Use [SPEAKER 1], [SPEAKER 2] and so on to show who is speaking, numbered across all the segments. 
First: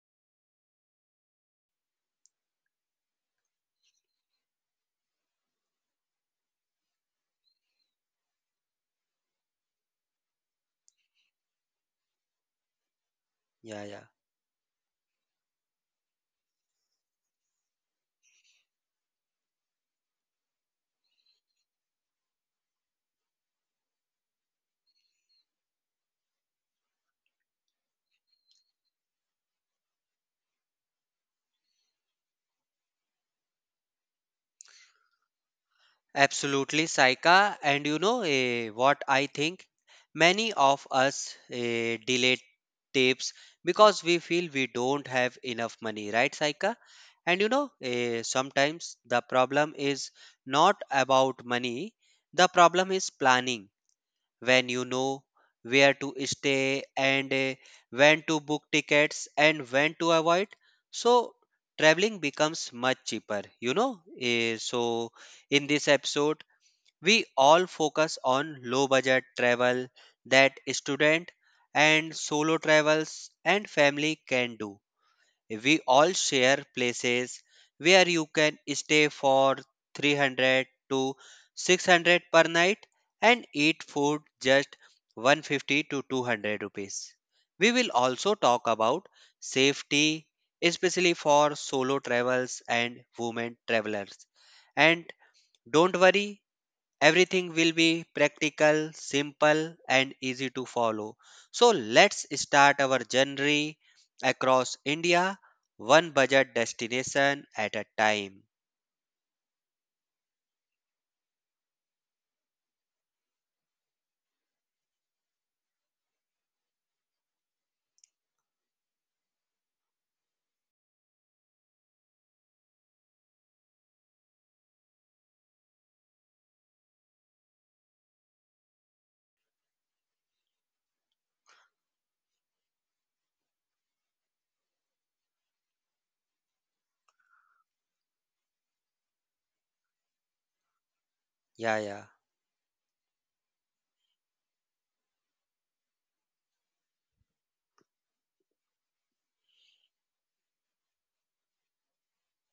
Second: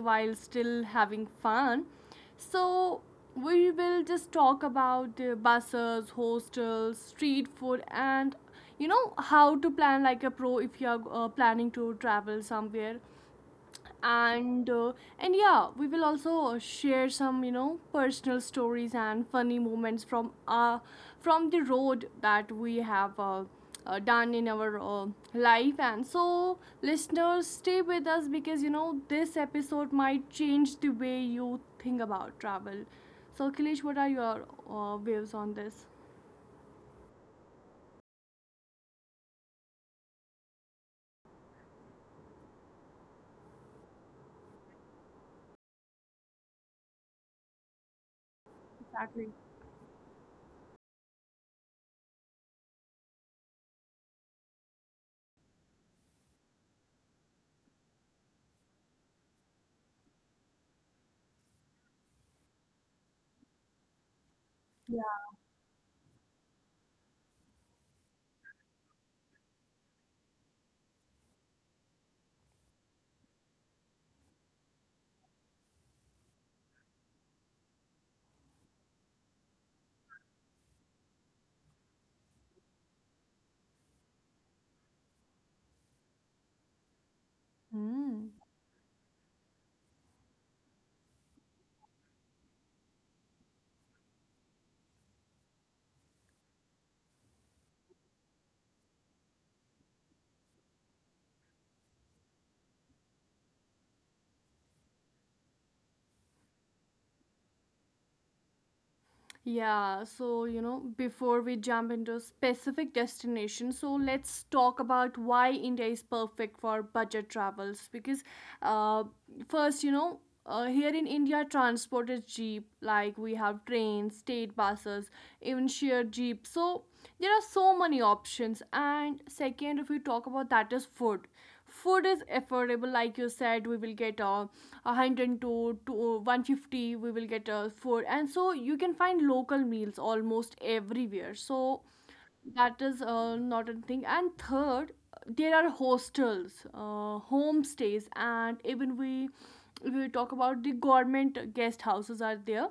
[SPEAKER 1] while still having fun. So, we will just talk about buses, hostels, street food, and you know, how to plan like a pro if you're planning to travel somewhere
[SPEAKER 2] Yeah, yeah.
[SPEAKER 1] and uh, and yeah, we will also share some you know personal stories and funny moments from the road that we have done in our life. And so listeners stay with us because you know this episode might change the way you think about travel. So, Kilish, what are your views on this?
[SPEAKER 2] Absolutely, Saika. And you know what I think? Many of us delay tapes because we feel we don't have enough money, right, Saika? And you know, sometimes the
[SPEAKER 1] Exactly.
[SPEAKER 2] problem is not about money. The problem is planning when you know where to stay and when to book tickets and when to avoid, so traveling becomes much cheaper, you know. So
[SPEAKER 1] Yeah.
[SPEAKER 2] in this episode we all focus on low budget travel that student and solo travels and family can do. We all share places where you can stay for 300 to 600 per night and eat food just 150 to 200 rupees. We will
[SPEAKER 1] Hmm.
[SPEAKER 2] also talk about safety, especially for solo travels and women travelers. And don't worry, everything will be practical, simple, and easy to follow. So let's start our journey across India, one budget destination at a time.
[SPEAKER 1] Yeah, so you know, before we jump into specific destinations, so let's talk about why India is perfect for budget travels. Because, uh, first, you know, here in India, transport is cheap. Like we have trains, state buses, even shared jeep. So there are so many options. And second, if we talk about that is food, food is affordable. Like you said, we will get a 100 to 150, we will get a food, and so you can find local meals almost everywhere. So
[SPEAKER 2] Yeah, yeah,
[SPEAKER 1] that is not a thing. And third, there are hostels homestays, and even we, if we talk about the government guest houses are there,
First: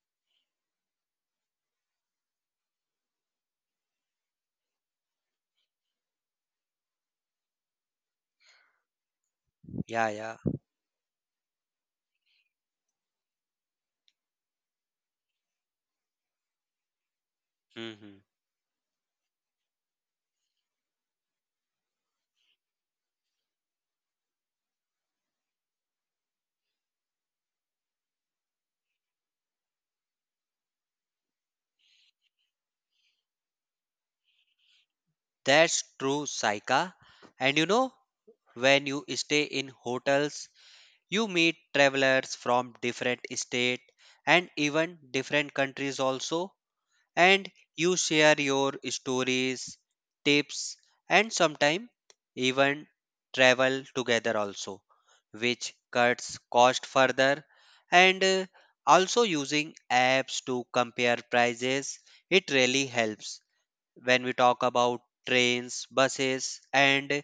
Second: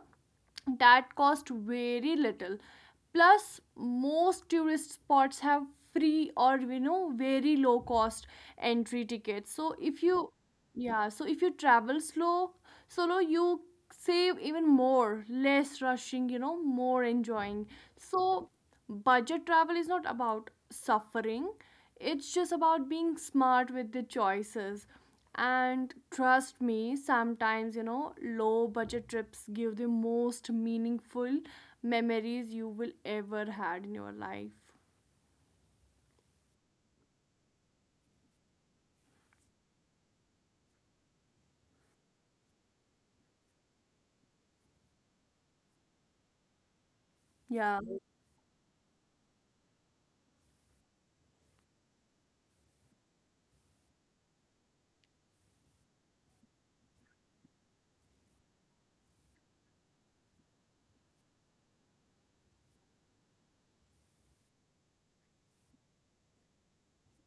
[SPEAKER 1] that cost very little. Plus most tourist spots have free or you know very low cost entry tickets. So if
[SPEAKER 2] yeah,
[SPEAKER 1] you,
[SPEAKER 2] yeah.
[SPEAKER 1] yeah, so if you travel slow, solo, you save even more. Less rushing, you know, more enjoying.
[SPEAKER 2] Hmm.
[SPEAKER 1] So budget travel is not about suffering, it's just about being smart with the choices. And trust me, sometimes, you know, low budget trips give the most meaningful memories you will ever had in your life.
[SPEAKER 2] That's true, Saika. And you know, when you stay in hotels, you meet travelers from different state and even different countries also. And
[SPEAKER 1] Yeah,
[SPEAKER 2] you share your stories, tips, and sometimes even travel together also, which cuts cost further. And also using apps to compare prices, it really helps when we talk about trains, buses, and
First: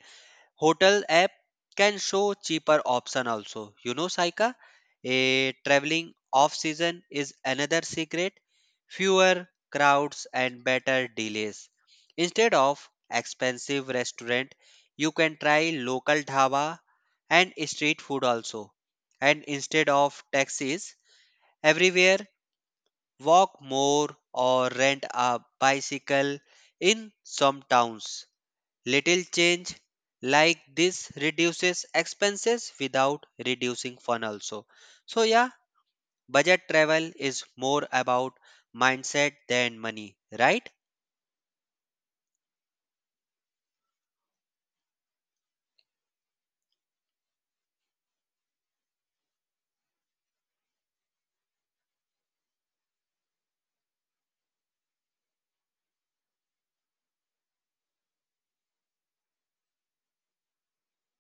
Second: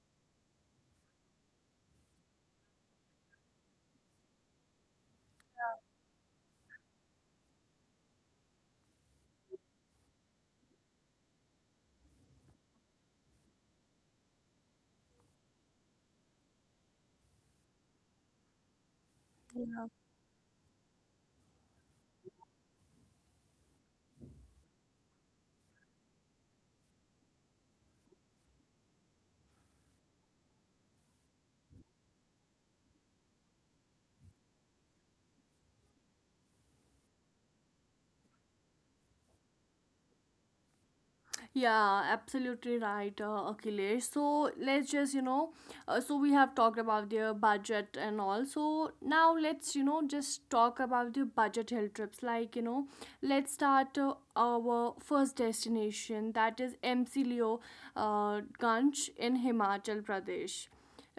[SPEAKER 2] Hotel app can show cheaper option also. You know, Saika, a traveling off season is another secret. Fewer crowds and better delays. Instead of expensive restaurant, you can try local dhaba and street food also. And instead of taxis, everywhere walk more or rent a bicycle in some towns. Little change like this reduces expenses without reducing fun also. So yeah, budget travel is more about mindset than money, right?
[SPEAKER 1] yeah, absolutely right, Akhilesh. So let's just, you know, so we have talked about their budget and all. So now let's, you know, just talk about the budget hill trips. Like, you know, let's start our first destination, that is MC Leo Ganj in Himachal Pradesh.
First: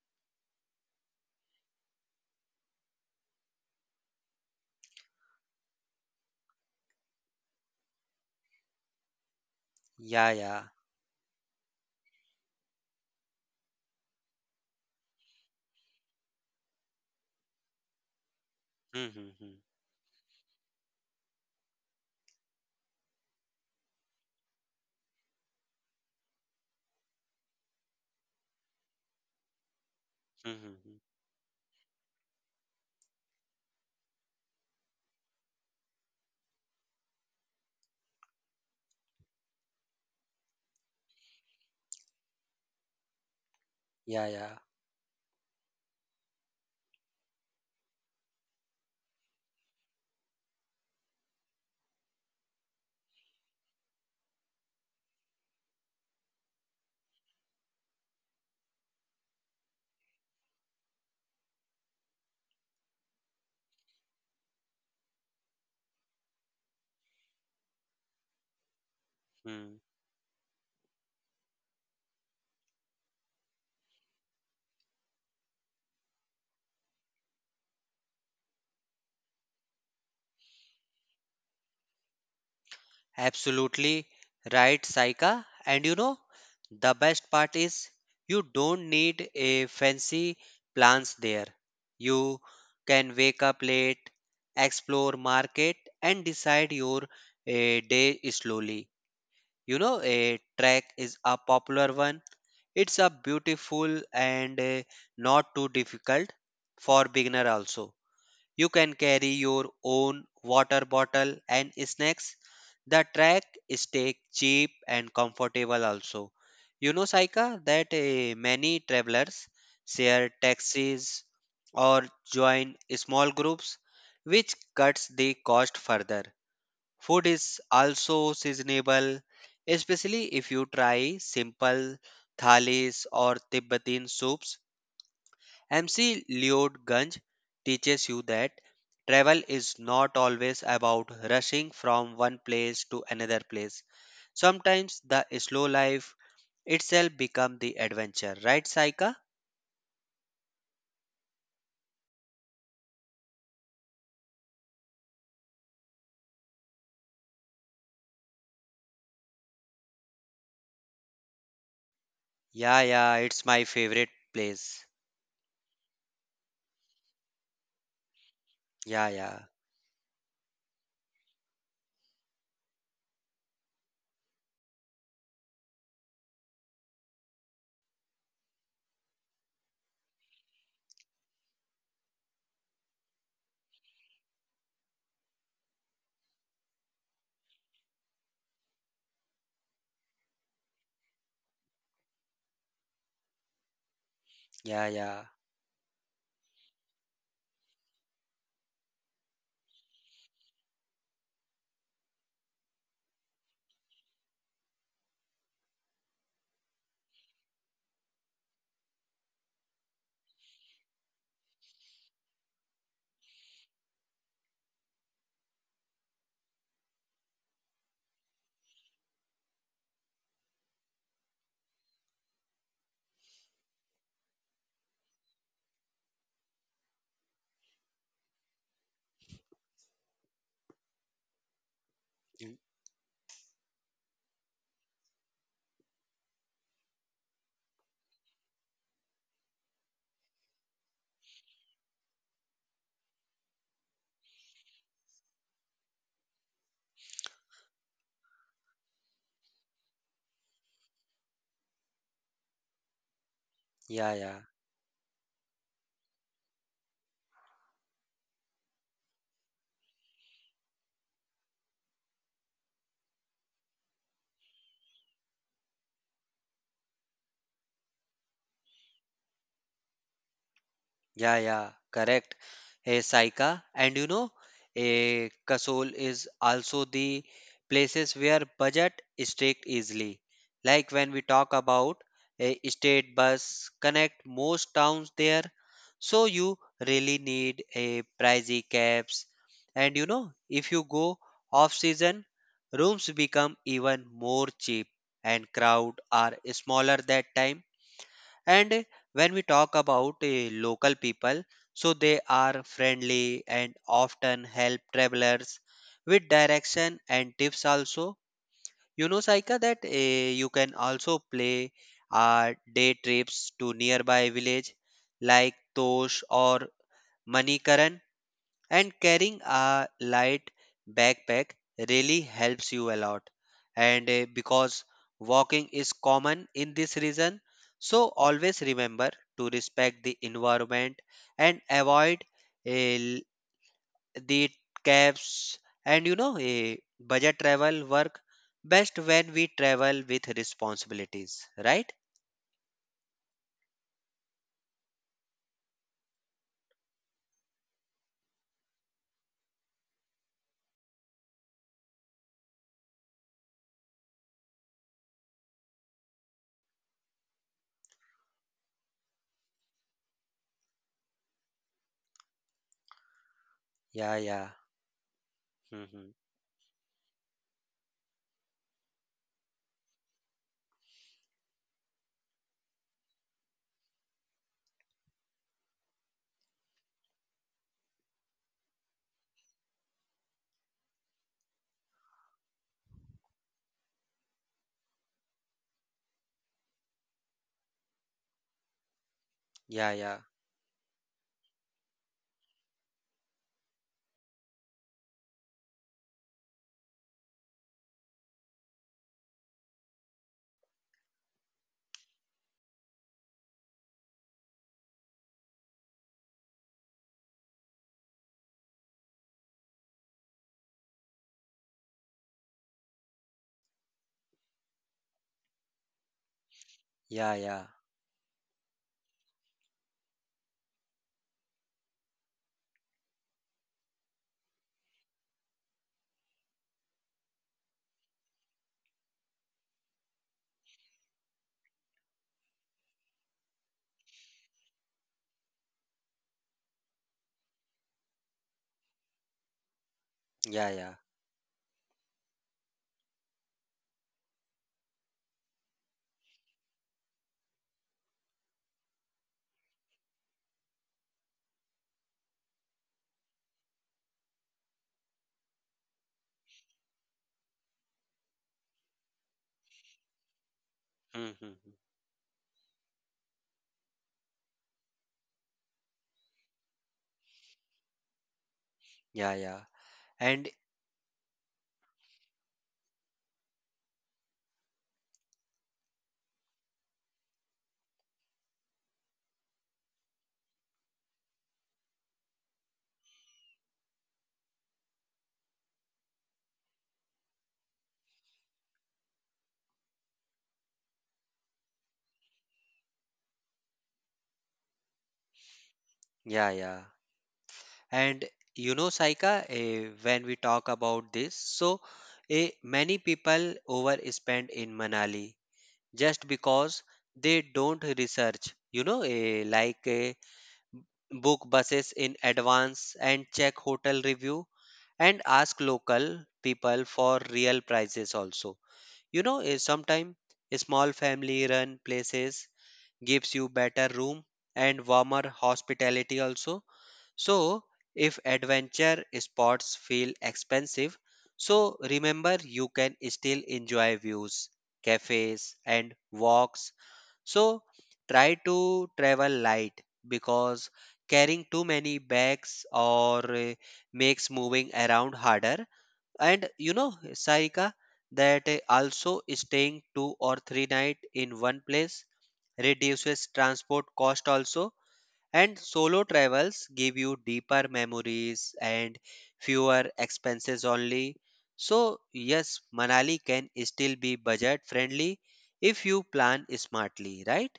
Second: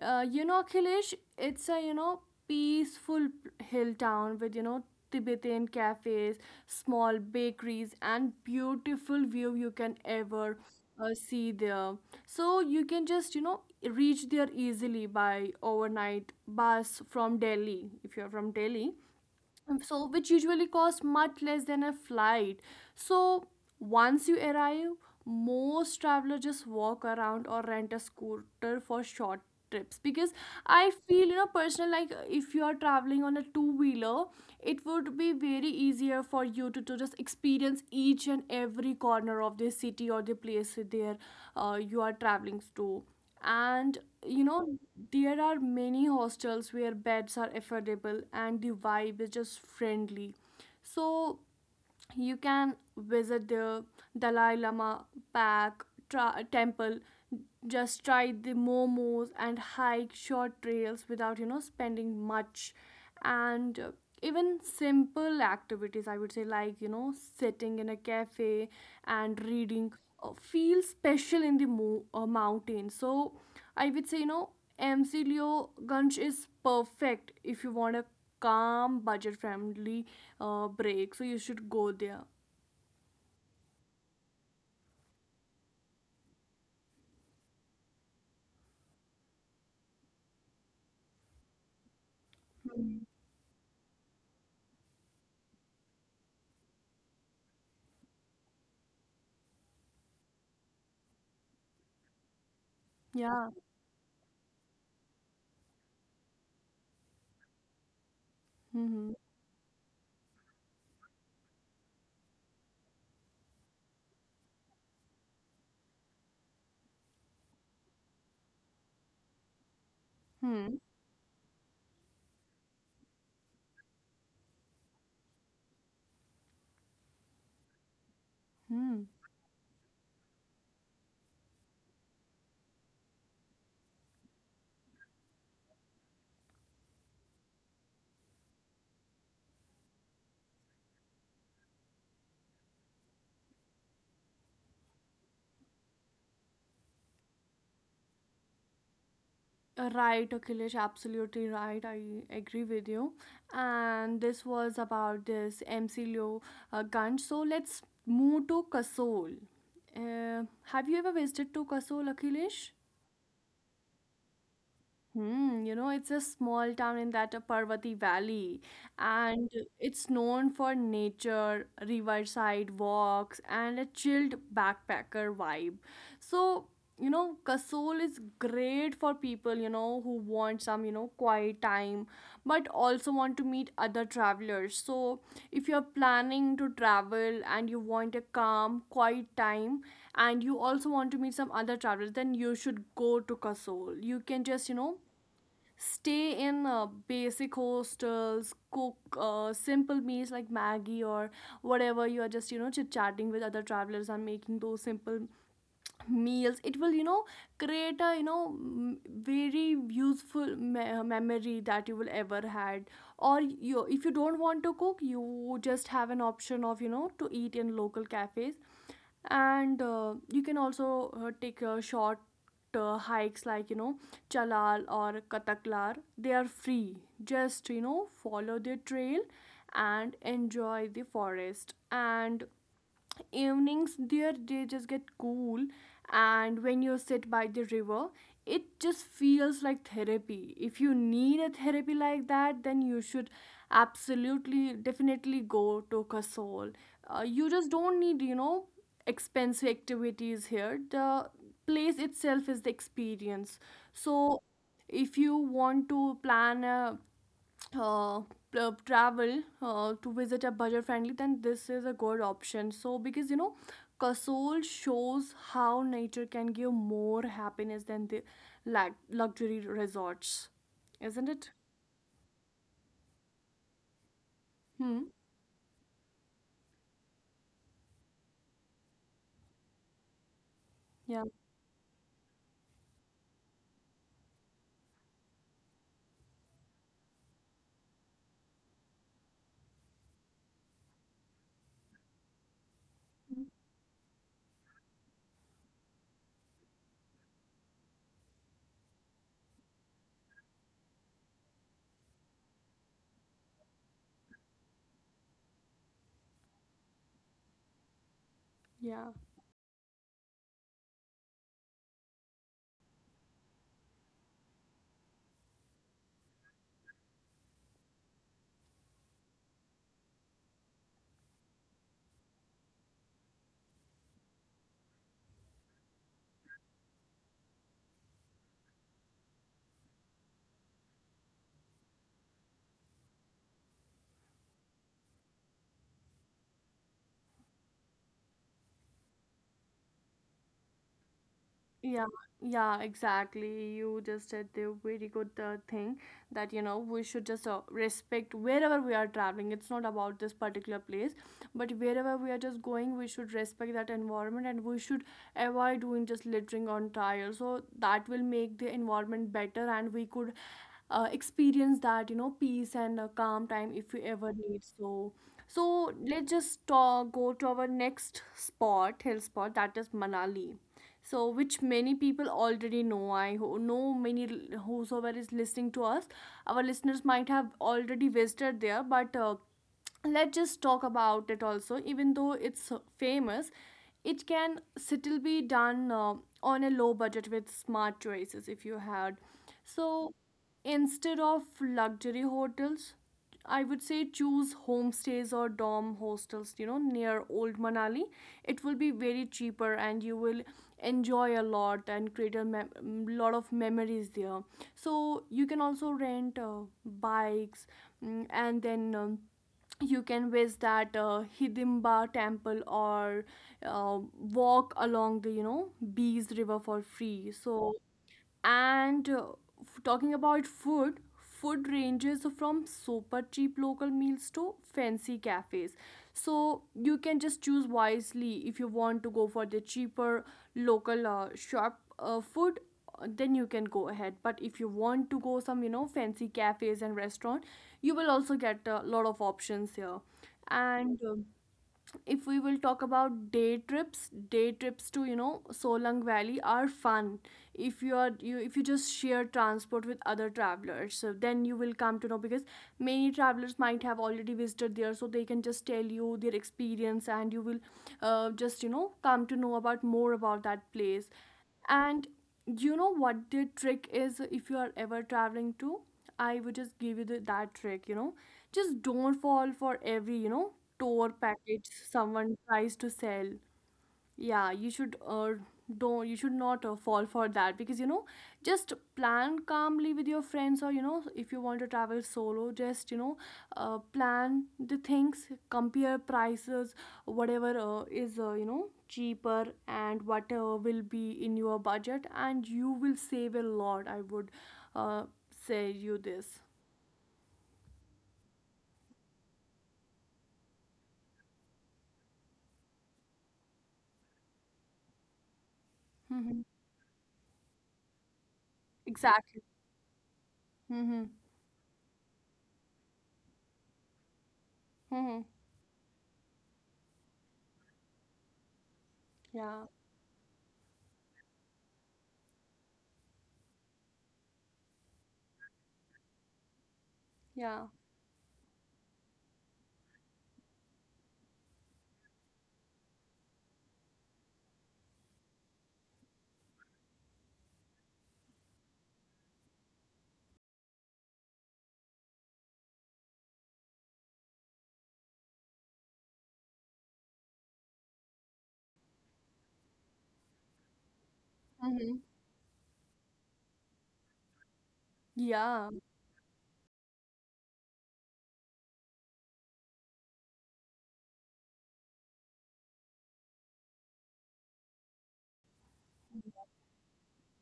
[SPEAKER 1] You know, Akhilesh, it's a, you know, peaceful hill town with, you know, Tibetan cafes, small bakeries, and beautiful view you can
[SPEAKER 2] Yeah, yeah.
[SPEAKER 1] ever see there. So you can just, you know, reach there easily by overnight bus from Delhi, if you're from Delhi.
[SPEAKER 2] Hmm, hmm, hmm.
[SPEAKER 1] So which usually cost much less than a flight. So once you arrive, most travelers just walk around or rent a scooter for short trips. Because
[SPEAKER 2] Hmm, hmm,
[SPEAKER 1] I
[SPEAKER 2] hmm.
[SPEAKER 1] feel, you know, personal, like if you are traveling on a two wheeler, it would be very easier for you to just experience each and every corner of the city or the place there you are traveling to. And
[SPEAKER 2] Yeah, yeah.
[SPEAKER 1] you know there are many hostels where beds are affordable and the vibe is just friendly. So you can visit the Dalai Lama temple, just try the momos and hike short trails without you know spending much. And even simple activities, I would say, like you know, sitting in a cafe and
[SPEAKER 2] Hmm.
[SPEAKER 1] reading feel special in the mountain. So I would say, you know, Mcleo Gunch is perfect if you want a calm, budget friendly break. So you should go there.
[SPEAKER 2] Absolutely right, Saika. And you know, the best part is you don't need a fancy plans there. You
[SPEAKER 1] Hmm.
[SPEAKER 2] can wake up late, explore market, and decide your day slowly. You know, a trek is a popular one. It's a
[SPEAKER 1] Yeah.
[SPEAKER 2] beautiful and not too difficult for beginner also. You can
[SPEAKER 1] Mm-hmm.
[SPEAKER 2] carry your own water bottle and snacks. The track stay cheap and comfortable also. You know, Saika, that many travelers share
[SPEAKER 1] Hmm.
[SPEAKER 2] taxis or join small groups, which cuts the cost further. Food is also
[SPEAKER 1] Hmm.
[SPEAKER 2] seasonable, especially if you try simple thalis or Tibetan soups. MC Lloyd Gange teaches you that travel is not always about rushing from one place to another place. Sometimes the slow life itself become the adventure, right, Saika?
[SPEAKER 1] Right, Akhilesh, absolutely right. I agree with you. And this was about this MC Leo gun. So let's move to Kasol. Uh, have you ever visited to Kasol, Akhilesh?
[SPEAKER 2] Yeah, yeah, it's my favorite place.
[SPEAKER 1] Hmm, you know, it's a small town in that Parvati Valley,
[SPEAKER 2] Yeah, yeah,
[SPEAKER 1] and it's known for nature, riverside walks, and a chilled backpacker vibe. So, you know, Kasol is great for people, you know, who want some, you know, quiet time, but also want to meet other travelers. So, if you're planning to travel and you want a calm, quiet time, and you also want to meet some other travelers, then you should go to Kasol. You can
[SPEAKER 2] yeah,
[SPEAKER 1] just, you
[SPEAKER 2] yeah,
[SPEAKER 1] know, stay in basic hostels, cook simple meals like maggie or whatever. You are just you know chit chatting with other travelers and making those simple meals. It will you know create a you know very useful memory that you will ever had. Or you, if you don't want to cook, you just have an option of you know to eat in local cafes. And you can also take short hikes, like you know, chalal or kataklar, they are free. Just you know follow the trail and enjoy the forest. And
[SPEAKER 2] mm,
[SPEAKER 1] evenings there they just get cool, and when you sit by the river it just feels like therapy. If you need a therapy like that, then you should absolutely definitely go to Kasol. You just don't need you know expensive activities here. The place itself is the experience.
[SPEAKER 2] yeah,
[SPEAKER 1] So
[SPEAKER 2] yeah.
[SPEAKER 1] if you want to plan a uh, travel to visit a budget friendly, then this is a good option. So because you know Kasol shows how nature can give more happiness than the luxury resorts, isn't
[SPEAKER 2] Yeah,
[SPEAKER 1] it?
[SPEAKER 2] yeah, correct. A Saika, and you know,
[SPEAKER 1] Hmm.
[SPEAKER 2] a Kasol is also the places where budget is take easily. Like when we
[SPEAKER 1] Yeah.
[SPEAKER 2] talk about a state bus connect most towns there, so you really need a pricey cabs. And you know, if you go off season, rooms become even more cheap and crowd are smaller that time. And when we talk about local people, so they are friendly and often help travelers with direction and tips also. You
[SPEAKER 1] Yeah.
[SPEAKER 2] know, Saika, that you can also play day trips to nearby village like Tosh or Manikaran, and carrying a light backpack really helps you a lot. And because walking is common in this region, so always remember to respect the environment and avoid uh, l- the cabs. And you know, budget travel work best when we travel with responsibilities, right?
[SPEAKER 1] Yeah, yeah, exactly. You just said the very good thing that you know we should just respect wherever we are traveling. It's not about this particular place, but wherever we are just going, we should respect that environment and we should avoid doing just littering on tires. So that will make the environment better, and we could experience that you know peace and calm time if
[SPEAKER 2] Yeah,
[SPEAKER 1] we
[SPEAKER 2] yeah.
[SPEAKER 1] ever need so.
[SPEAKER 2] Mm-hmm.
[SPEAKER 1] So let's just go to our next spot, hill spot, that is Manali. So which many people already know. I know many whosoever is listening to us, our listeners might have already visited there. But let's just talk about it also, even though it's famous, it can still be done on a low budget with smart choices, if you had.
[SPEAKER 2] Yeah,
[SPEAKER 1] So
[SPEAKER 2] yeah,
[SPEAKER 1] instead of luxury hotels, I would say choose homestays or dorm hostels, you know, near old Manali. It will be very cheaper and you will enjoy a lot and create a lot of memories there. So you can also rent bikes. Mm, and then you can visit that Hidimba temple or uh, walk along the you know Bees river for free.
[SPEAKER 2] yeah, yeah,
[SPEAKER 1] So and talking about food, food ranges from super cheap local meals to fancy cafes. So you can just choose wisely. If you want to go for the cheaper local shop food, then you can go ahead. But if you want to go some you know fancy cafes and restaurant, you will also get a lot of options here.
[SPEAKER 2] yeah, yeah.
[SPEAKER 1] And if we will talk about day trips, day trips to you know Solang Valley are fun if you are you if you just share transport with other travelers. So then you will come to know, because many travelers might have already visited there, so they can just tell you their experience, and you will just you know come to know about more about that place.
[SPEAKER 2] Mm-hmm.
[SPEAKER 1] And you know what the trick is, if you are ever traveling to, I would just give you that trick, you know, just don't
[SPEAKER 2] Yeah,
[SPEAKER 1] fall
[SPEAKER 2] yeah.
[SPEAKER 1] for every you
[SPEAKER 2] And
[SPEAKER 1] know tour package someone tries to sell. Yeah, you should don't you should not fall for that. Because you know just plan calmly with your friends, or you know if you want to travel solo, just you know plan the things, compare prices, whatever is you know cheaper, and what will be in your budget, and you will save a lot, I would uh, say you this.
[SPEAKER 2] yeah, yeah. And you know, Saika, when we talk about this, so many people overspend in Manali just
[SPEAKER 1] Hmm.
[SPEAKER 2] because they don't research, you know,
[SPEAKER 1] Exactly.
[SPEAKER 2] like
[SPEAKER 1] Hmm.
[SPEAKER 2] book buses in advance and check hotel review and
[SPEAKER 1] Hmm.
[SPEAKER 2] ask local people for real prices also. You know,
[SPEAKER 1] Yeah.
[SPEAKER 2] sometimes small family run places gives you better room and warmer hospitality also. So,
[SPEAKER 1] Yeah.
[SPEAKER 2] if adventure spots feel expensive, so remember you can still enjoy views, cafes, and walks. So, try to travel light because carrying too many bags or makes moving around harder. And you know, Sarika, that also staying 2 or 3 night in one place
[SPEAKER 1] Hmm.
[SPEAKER 2] reduces transport cost also, and
[SPEAKER 1] Yeah.
[SPEAKER 2] solo travels give you deeper memories and fewer expenses only. So yes, Manali can still be budget friendly if you plan smartly, right?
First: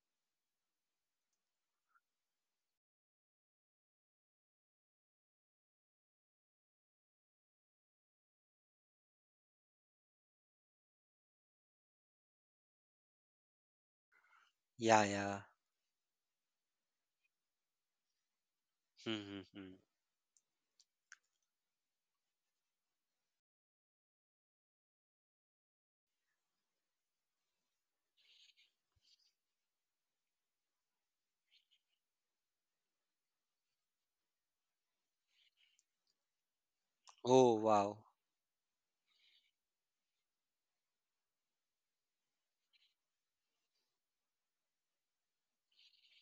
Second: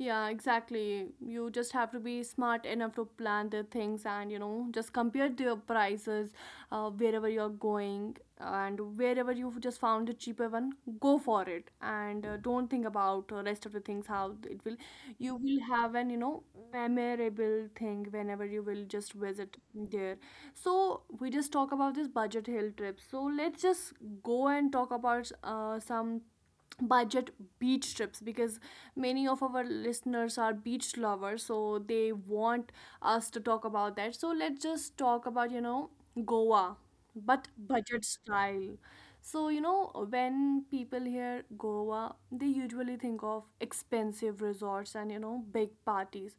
[SPEAKER 1] Yeah, exactly. You just have to be smart enough to plan the things and, you know, just compare the prices wherever you're going, and wherever you've just found a cheaper one, go for it. And don't think about rest of the things. How it will,
[SPEAKER 2] Yeah,
[SPEAKER 1] you
[SPEAKER 2] yeah.
[SPEAKER 1] will have an, you know, memorable thing whenever you will just
[SPEAKER 2] Hmm, hmm,
[SPEAKER 1] visit
[SPEAKER 2] hmm.
[SPEAKER 1] there. So, we just talk about this budget hill trip. So, let's just go and talk about some budget beach trips because many of our listeners are beach lovers, so they want us to talk about that. So let's just talk about, you know, Goa, but
[SPEAKER 2] Oh
[SPEAKER 1] budget
[SPEAKER 2] wow.
[SPEAKER 1] style. So, you know, when people hear Goa, they usually think of expensive resorts and, you know, big parties,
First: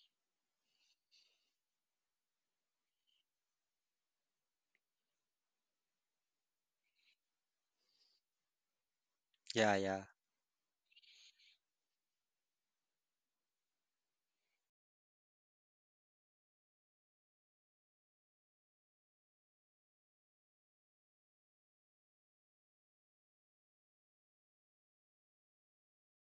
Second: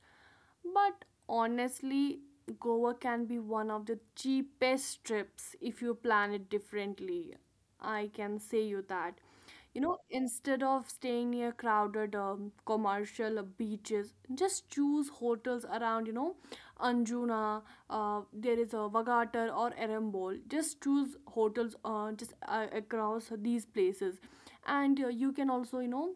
[SPEAKER 1] but honestly, Goa can be one of the cheapest trips if you plan it differently. I can say you that.
[SPEAKER 2] Yeah,
[SPEAKER 1] You
[SPEAKER 2] yeah,
[SPEAKER 1] know, instead of staying near crowded commercial beaches, just choose hotels around, you know, Anjuna, there is a Vagatar or Erembol. Just choose hotels just across these places. And you can also, you know,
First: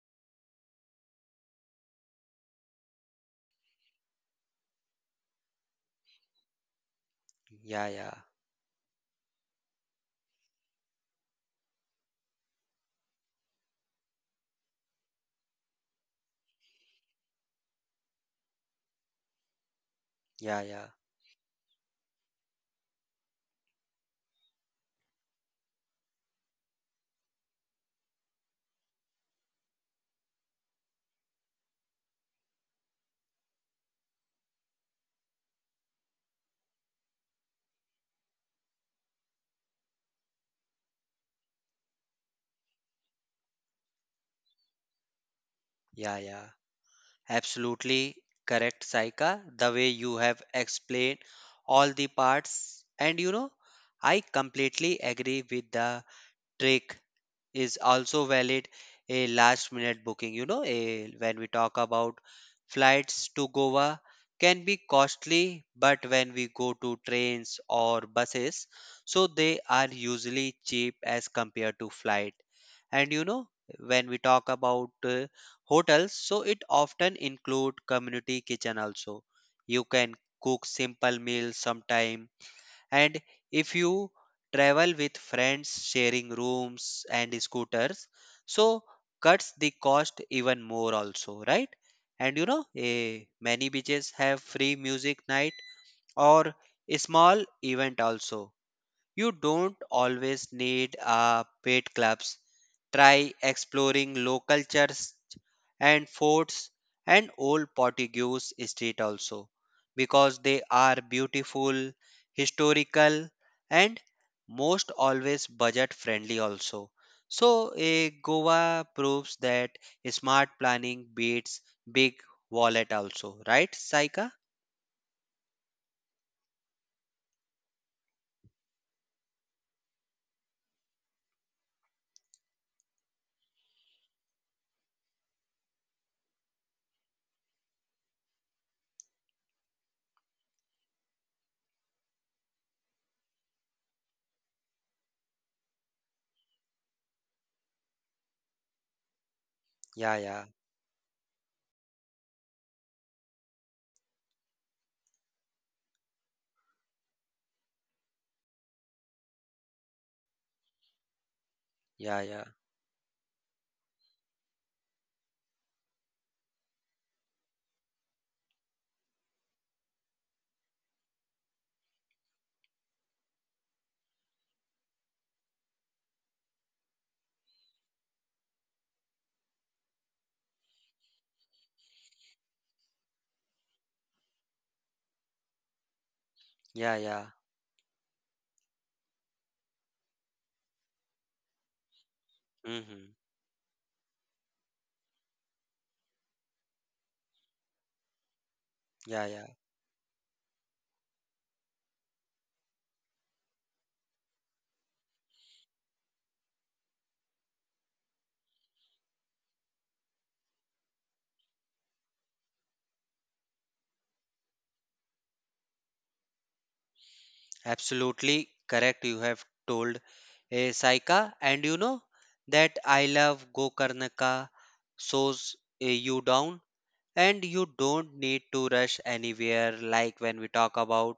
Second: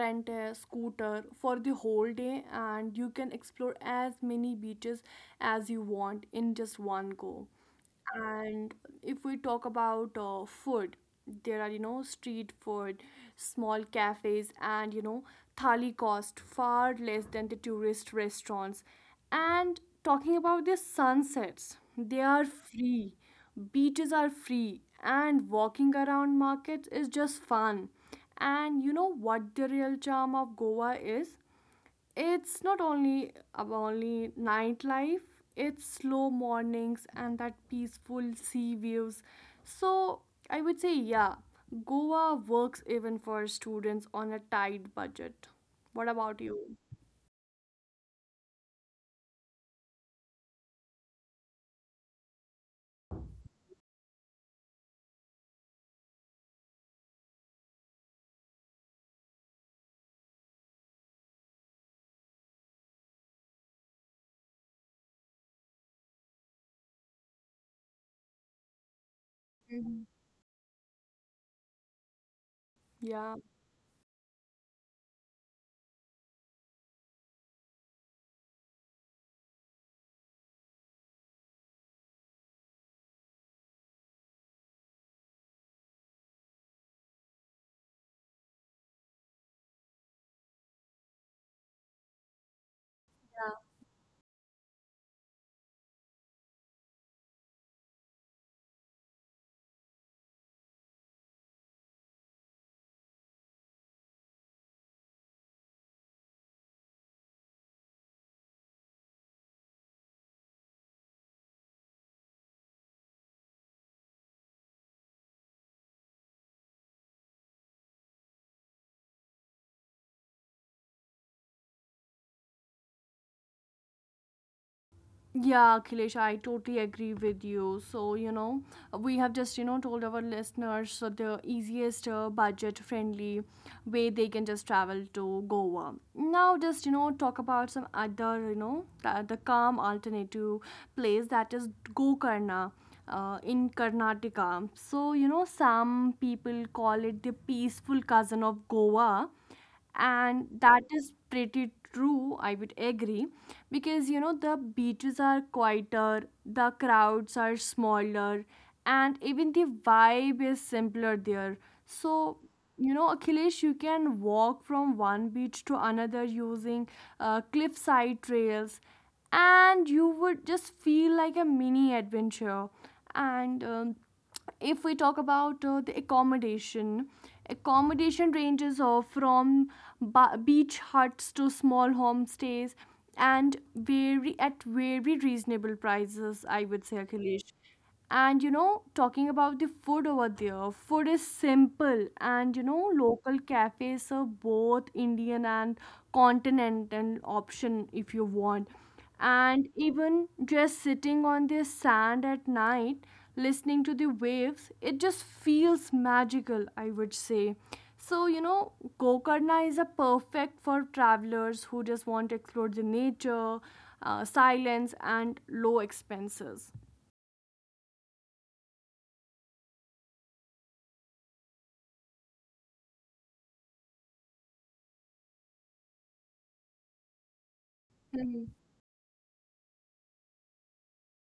[SPEAKER 1] rent a scooter for the whole day, and you can explore as many beaches as you want in just one go.
[SPEAKER 2] yeah, yeah,
[SPEAKER 1] And if we talk about food, there are, you know, street food, small cafes, and, you know, thali cost far less than the tourist restaurants. And talking
[SPEAKER 2] yeah,
[SPEAKER 1] about
[SPEAKER 2] yeah,
[SPEAKER 1] the sunsets, they are free, beaches are free, and walking around markets is just fun. And you know what the real charm of Goa is? It's not only about only nightlife, it's slow mornings and that peaceful sea views. So I would say, yeah, Goa works even for students on a tight budget. What
[SPEAKER 2] yeah,
[SPEAKER 1] about
[SPEAKER 2] yeah.
[SPEAKER 1] you?
[SPEAKER 2] Absolutely correct, Saika. The way you have explained all the parts, and you know, I completely agree with the trick is also valid. A last minute booking, you know, a, when we talk about flights to Goa can be costly, but when we go to trains or buses, so they are
[SPEAKER 1] Mhm.
[SPEAKER 2] usually cheap as compared to flight. And you
[SPEAKER 1] Yeah.
[SPEAKER 2] know, when we talk about hotels, so it often include community kitchen also. You can cook simple meals sometime. And if you travel with friends sharing rooms and scooters, so cuts the cost even more also, right? And you know, many beaches have free music night or a small event also. You don't always need a paid clubs. Try exploring local churches and forts and old Portuguese street also because they are beautiful, historical, and most always budget friendly also. So a Goa proves that smart planning beats big wallet also, right, Saika?
[SPEAKER 1] Yeah, Akhilesh, I totally agree with you. So, you know, we have just, you know, told our listeners so the easiest budget friendly way they can just travel to Goa. Now, just, you know, talk about some other, you know, the calm alternative place, that is Gokarna. In Karnataka. So, you know, some people call it the peaceful cousin of Goa,
[SPEAKER 2] Yeah, yeah,
[SPEAKER 1] and that is pretty true, I would agree, because, you know, the beaches are quieter, the crowds are smaller, and even the vibe is simpler there.
[SPEAKER 2] yeah,
[SPEAKER 1] So,
[SPEAKER 2] yeah,
[SPEAKER 1] you know, Achilles, you can walk from one beach to another using cliffside trails, and you would just feel like a mini adventure. And if we talk about the accommodation ranges from beach huts to small homestays, and very at very reasonable prices, I would
[SPEAKER 2] yeah,
[SPEAKER 1] say,
[SPEAKER 2] yeah.
[SPEAKER 1] Akhilesh. And you know, talking about the food over there, food is simple, and you know,
[SPEAKER 2] Hmm.
[SPEAKER 1] local cafes serve both Indian and continental option, if you want.
[SPEAKER 2] Yeah, yeah.
[SPEAKER 1] And even just sitting on the sand at night, listening to the waves, it just feels magical, I would say. So, you know, Gokarna is a perfect for travelers who just want to explore the nature, silence and low expenses.
[SPEAKER 2] Absolutely correct. You have told a Saika, and you know that I love Gokarnaka shows you down, and you don't
[SPEAKER 1] Mhm.
[SPEAKER 2] need to rush anywhere like when we talk about.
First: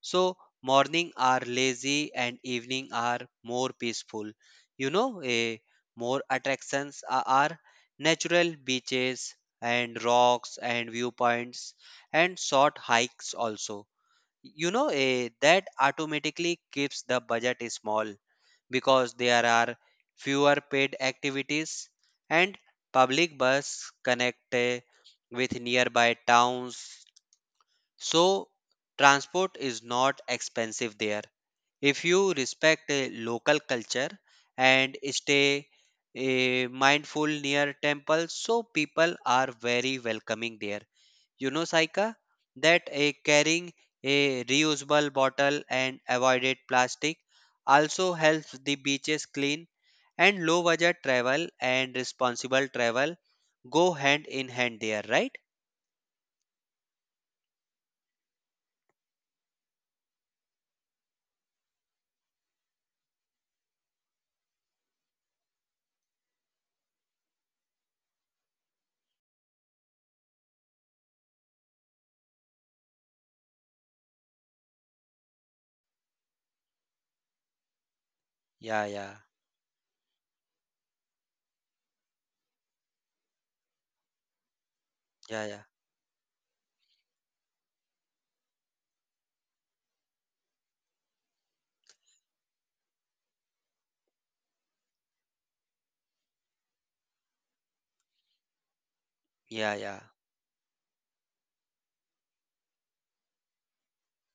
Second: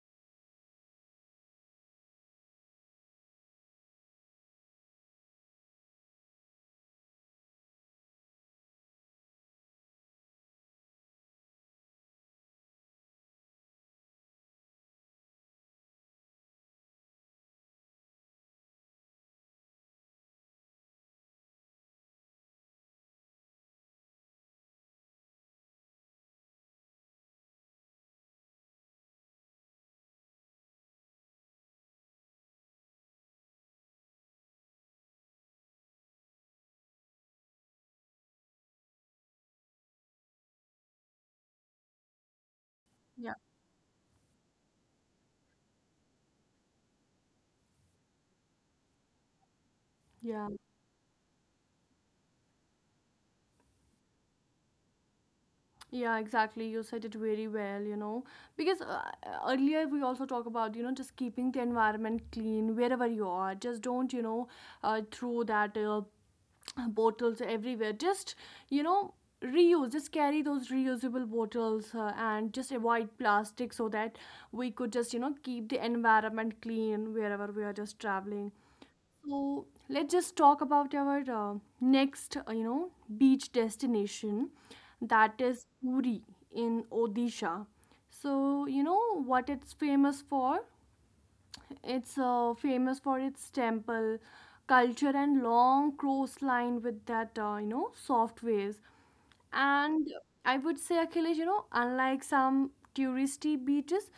[SPEAKER 2] So, morning are lazy and evening are more peaceful. You know, a more attractions are natural beaches and rocks and viewpoints and short hikes also. You know, that automatically keeps the budget small because there are fewer paid activities. And public bus connect with nearby towns, so transport is not expensive there. If you respect local culture and stay mindful near temples, so people are very welcoming there. You know, Saika, that a
[SPEAKER 1] Yeah.
[SPEAKER 2] carrying a reusable bottle and avoided plastic also helps the beaches clean, and
[SPEAKER 1] Yeah.
[SPEAKER 2] low budget travel and responsible travel go hand in hand there, right?
[SPEAKER 1] Yeah, exactly. You said it very well, you know. Because earlier we also talk about, you know, just keeping the environment clean wherever you are. Just don't, you know, throw that bottles everywhere. Just, you know, reuse. Just carry those reusable bottles and just avoid plastic so that we could just, you know, keep the environment clean wherever we are just traveling.
[SPEAKER 2] Yeah, yeah,
[SPEAKER 1] So let's just talk about our next, you know, beach destination, that
[SPEAKER 2] yeah, yeah,
[SPEAKER 1] is Puri in Odisha. So you know what it's famous for? It's famous for its temple culture and long coastline with that, you know, soft waves.
[SPEAKER 2] yeah, yeah,
[SPEAKER 1] And I would say, Akhilesh, you know, unlike some touristy beaches,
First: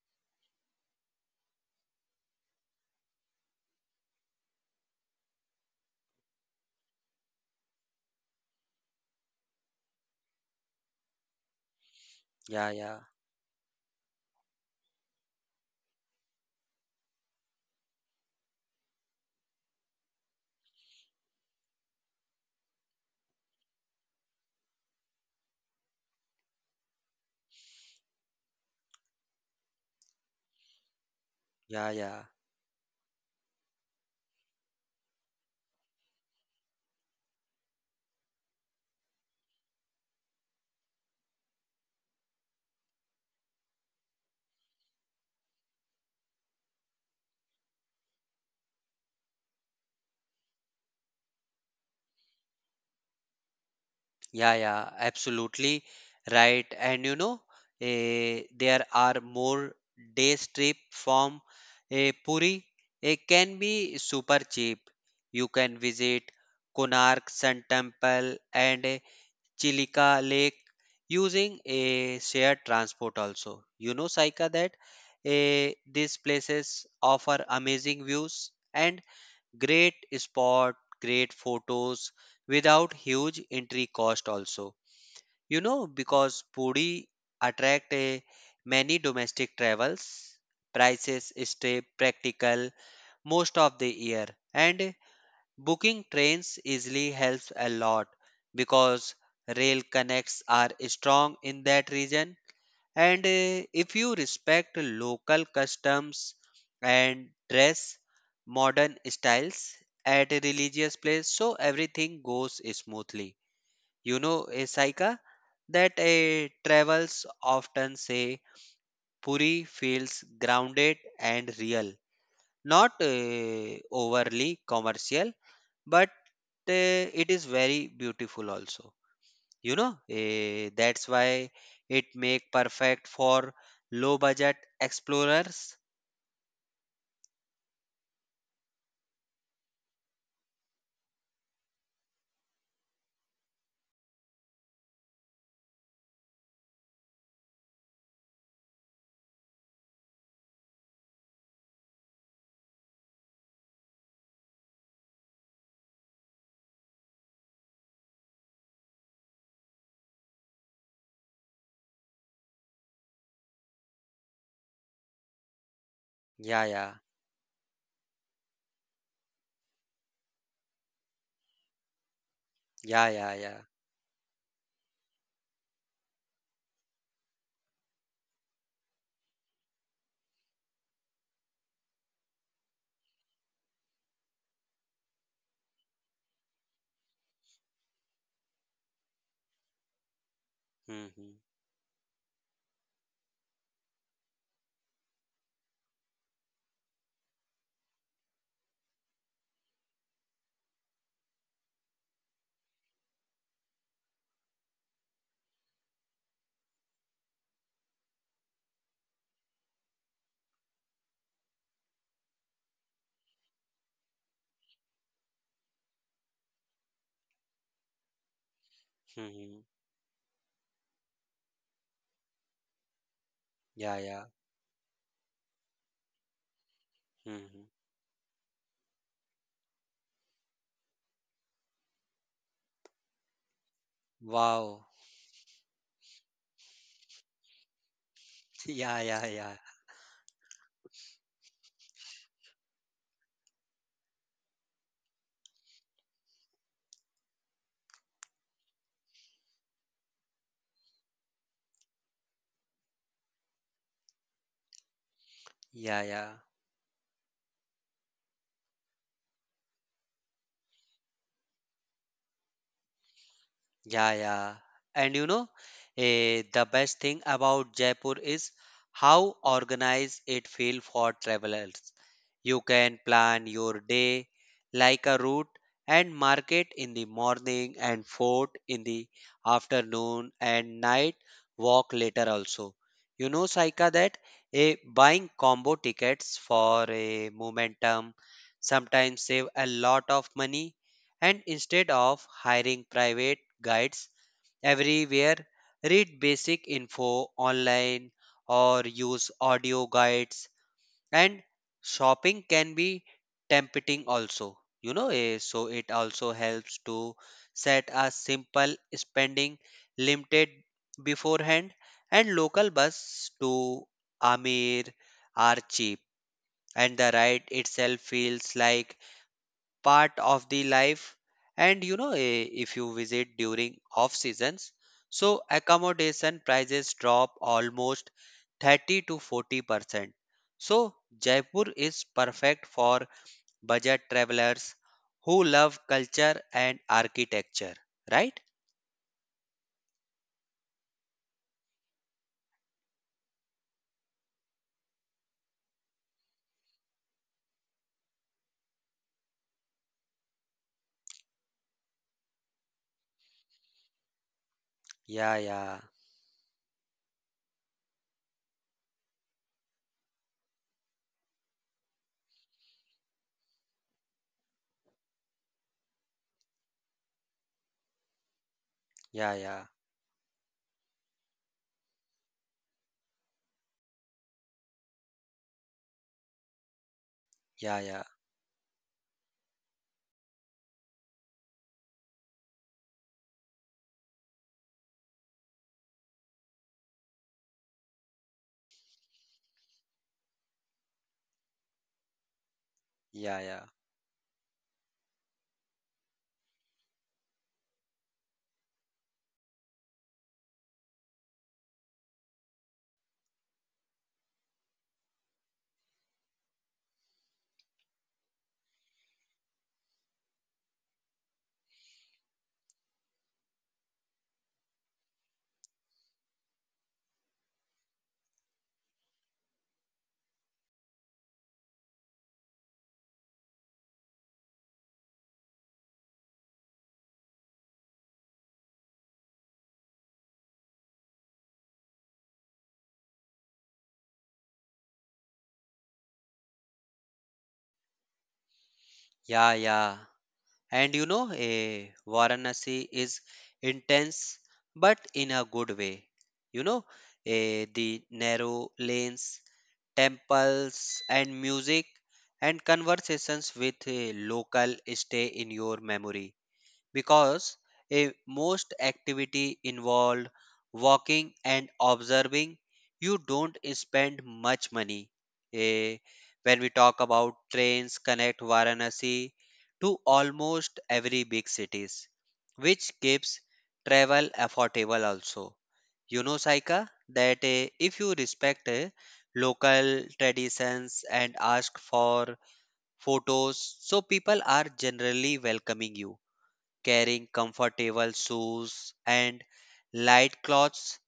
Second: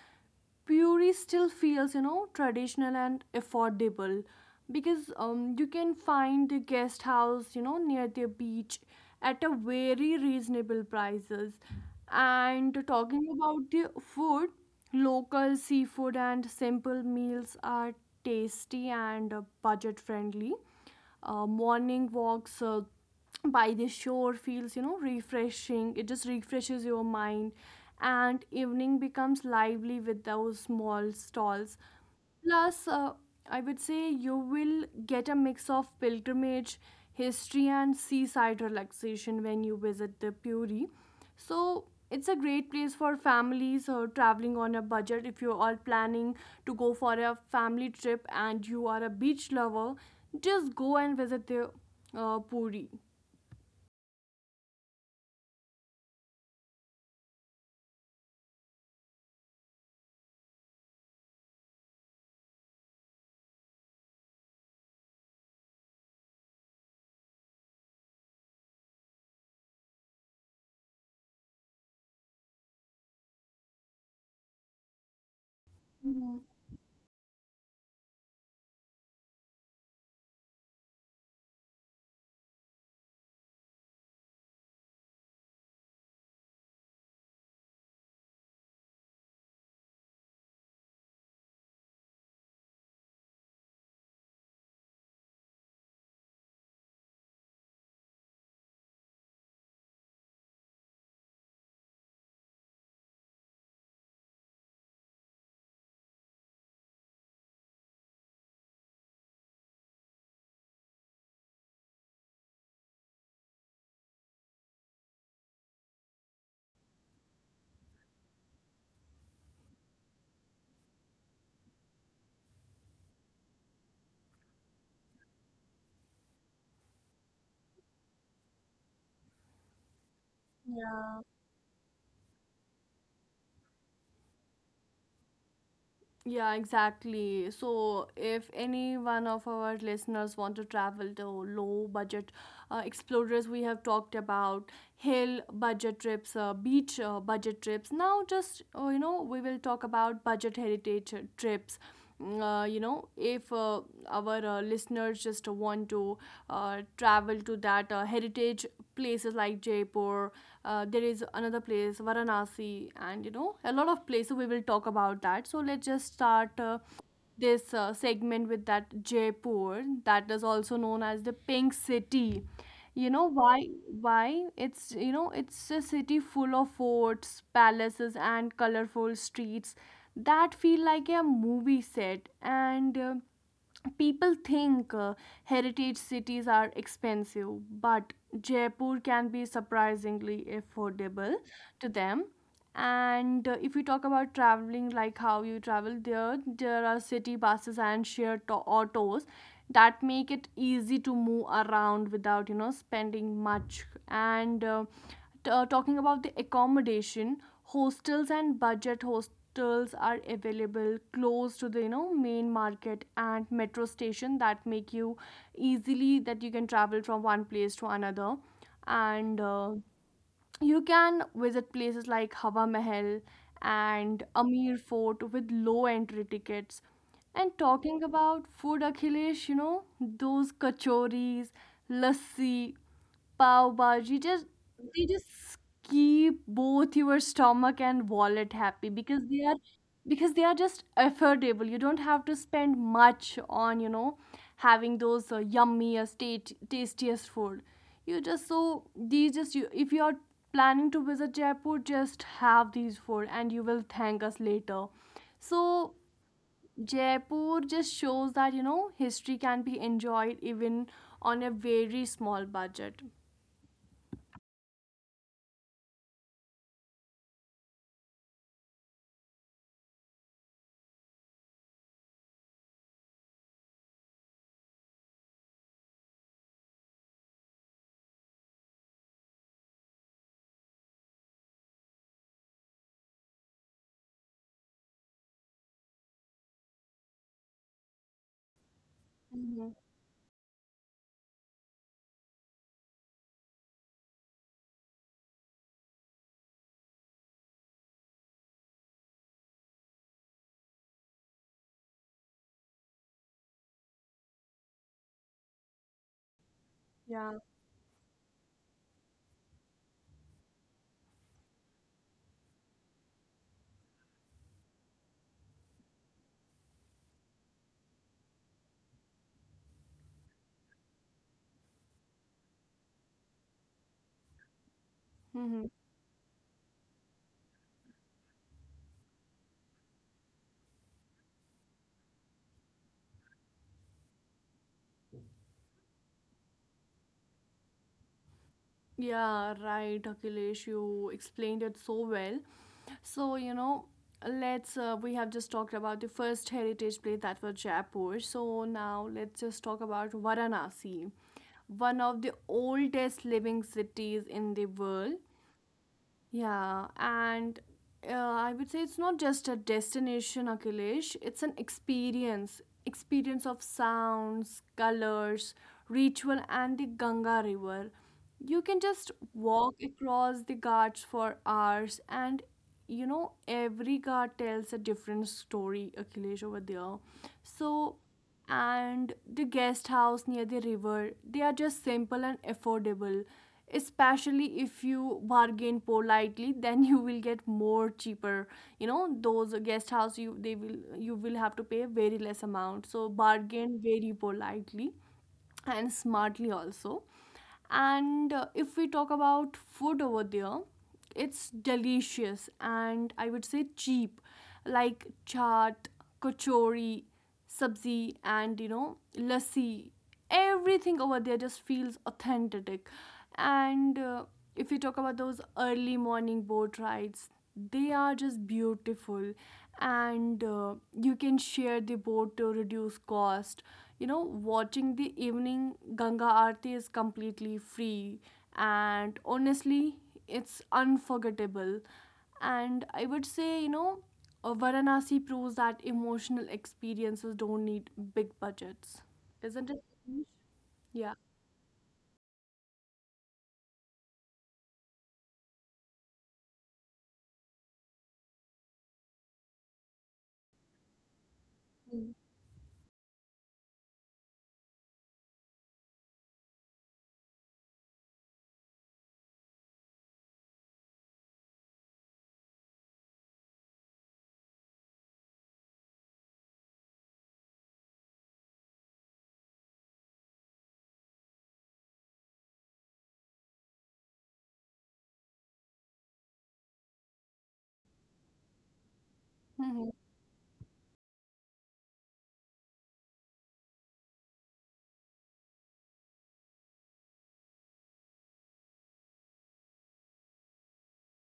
[SPEAKER 1] Puri still feels, you know, traditional and affordable, because you can find the guest house, you know, near the beach at a very reasonable prices.
[SPEAKER 2] yeah,
[SPEAKER 1] And
[SPEAKER 2] yeah,
[SPEAKER 1] talking about the food, local seafood and simple meals are tasty and budget friendly. Morning walks by the shore feels, you know, refreshing. It just refreshes your mind. And evening becomes lively with those small stalls.
[SPEAKER 2] yeah, yeah.
[SPEAKER 1] Plus, I would say you will get a mix of pilgrimage, history, and seaside relaxation when you visit the Puri. So, it's a great place for families or traveling on a budget if you are planning to go for a family trip and you are a beach lover. Just go and visit the Puri.
[SPEAKER 2] Yeah, yeah, absolutely right. And you know, there are more day trip from Puri. It can be super cheap. You can visit Konark Sun Temple and Chilika Lake using a shared transport also. You know, Saika, that these
[SPEAKER 1] Mhm.
[SPEAKER 2] places offer amazing views and great spot, great photos without huge entry cost also. You know, because Puri attract a many domestic travels, prices stay practical most of the year, and booking trains easily helps a lot because rail connects are strong in that region. And if you respect local customs and dress modern styles at a religious place, so everything goes smoothly. You know, a Saika, that a travels often say Puri feels grounded and real, not overly commercial, but it is very beautiful also. You know,
[SPEAKER 1] Yeah.
[SPEAKER 2] that's why it make perfect for low budget explorers.
[SPEAKER 1] Yeah, exactly. So, if any one of our listeners want to travel to low budget explorers, we have talked about hill budget trips, beach budget trips. Now, just you know, we will talk about budget heritage trips. You know, if our listeners just want to uh, travel to that heritage places like Jaipur, there is another place, Varanasi, and you know, a lot of places we will talk about that. So let's just
[SPEAKER 2] Yeah,
[SPEAKER 1] start
[SPEAKER 2] yeah,
[SPEAKER 1] this segment with that Jaipur, that is also known as the Pink City.
[SPEAKER 2] yeah,
[SPEAKER 1] You know
[SPEAKER 2] yeah, yeah.
[SPEAKER 1] why? Why it's, you know, it's a city full of forts, palaces, and colorful streets that feel like a movie set. And people think heritage cities are expensive, but Jaipur can be surprisingly affordable
[SPEAKER 2] Mm-hmm.
[SPEAKER 1] to them. And if we talk about traveling, like how you travel there, there are city buses and shared autos that make it easy to move around without, you know, spending much. And talking about the accommodation, hostels and budget hostels are available close to the, you know, main market and metro station, that make you easily that you can travel from one place to another. And
[SPEAKER 2] Mm-hmm.
[SPEAKER 1] you can visit places like Hawa Mahal
[SPEAKER 2] Yeah, yeah.
[SPEAKER 1] and Amir Fort with low entry tickets.
[SPEAKER 2] Mm-hmm.
[SPEAKER 1] And talking about food, Akhilesh, you know, those kachoris, lassi, pav bhaji, just
[SPEAKER 2] Wow.
[SPEAKER 1] they just keep both your stomach and wallet happy,
[SPEAKER 2] Yeah,
[SPEAKER 1] because
[SPEAKER 2] yeah,
[SPEAKER 1] they
[SPEAKER 2] yeah.
[SPEAKER 1] are, because they are just affordable. You don't have to spend much on, you know, having those yummiest tastiest food. You just, so these just you, if you are planning to visit Jaipur, just have these food and you will thank us later. So
[SPEAKER 2] Yeah, yeah.
[SPEAKER 1] Jaipur just shows that, you know, history can be enjoyed even on a very small budget.
[SPEAKER 2] Yeah, yeah. And you know, the best thing about Jaipur is how organized it feels for travelers. You can plan your day like a route, and market in the morning and fort in the afternoon and night walk later also. You know, Saika, that buying combo tickets for a momentum sometimes save a
[SPEAKER 1] Mhm.
[SPEAKER 2] lot of money. And instead of hiring private guides everywhere, read basic info online or use audio guides. And shopping can be tempting also, you know, so it also helps to
[SPEAKER 1] Yeah.
[SPEAKER 2] set a simple spending limited beforehand. And local bus to Amir are cheap, and the ride itself feels like part of the life. And you know, if you visit during off seasons, so
[SPEAKER 1] Hmm.
[SPEAKER 2] accommodation prices drop almost 30 to 40%. So Jaipur is perfect for budget travelers who love culture and architecture, right?
[SPEAKER 1] Yeah, right, Akhilesh, you explained it so well. So, you know, we have just talked about the first heritage place that was Jaipur. So now let's just talk about Varanasi, one of the oldest living cities in the world.
[SPEAKER 2] Yeah, yeah,
[SPEAKER 1] Yeah, and I would say it's not just a destination, Akhilesh. It's an experience, experience of sounds, colors, ritual, and the Ganga River. You can just
[SPEAKER 2] yeah, yeah,
[SPEAKER 1] walk across the ghats for hours, and you know, every ghat tells a different story, Akhilesh, over there.
[SPEAKER 2] yeah,
[SPEAKER 1] So,
[SPEAKER 2] yeah,
[SPEAKER 1] and the guest house near the river, they are just simple and affordable, especially if you bargain politely, then you will get more cheaper. You know, those guest house, you they will, you will have to pay a very less amount, so
[SPEAKER 2] yeah,
[SPEAKER 1] bargain
[SPEAKER 2] yeah,
[SPEAKER 1] very politely and smartly also. And if we talk about food over there, it's delicious and I would say cheap, like chaat, kachori, sabzi, and, you know, lassi. Everything over there just feels authentic. And if we talk about those early morning boat rides, they are just beautiful. And you can share the boat to reduce cost. You know, watching the evening Ganga Aarti is completely free. And honestly, it's unforgettable. And I would say, you know, Varanasi proves that emotional experiences don't need big budgets. Isn't
[SPEAKER 2] yeah,
[SPEAKER 1] it?
[SPEAKER 2] yeah. And
[SPEAKER 1] Yeah.
[SPEAKER 2] you know, Varanasi is intense, but in a good way. You know, the narrow lanes, temples, and music and conversations with a local stay in your memory because a most activity involved walking and observing, you don't spend much money. Eh, when we talk about trains connect Varanasi to almost every big cities, which keeps travel affordable also. You know, Saika, that if you respect local traditions and ask for photos, so people are generally welcoming you. Carrying comfortable shoes and light clothes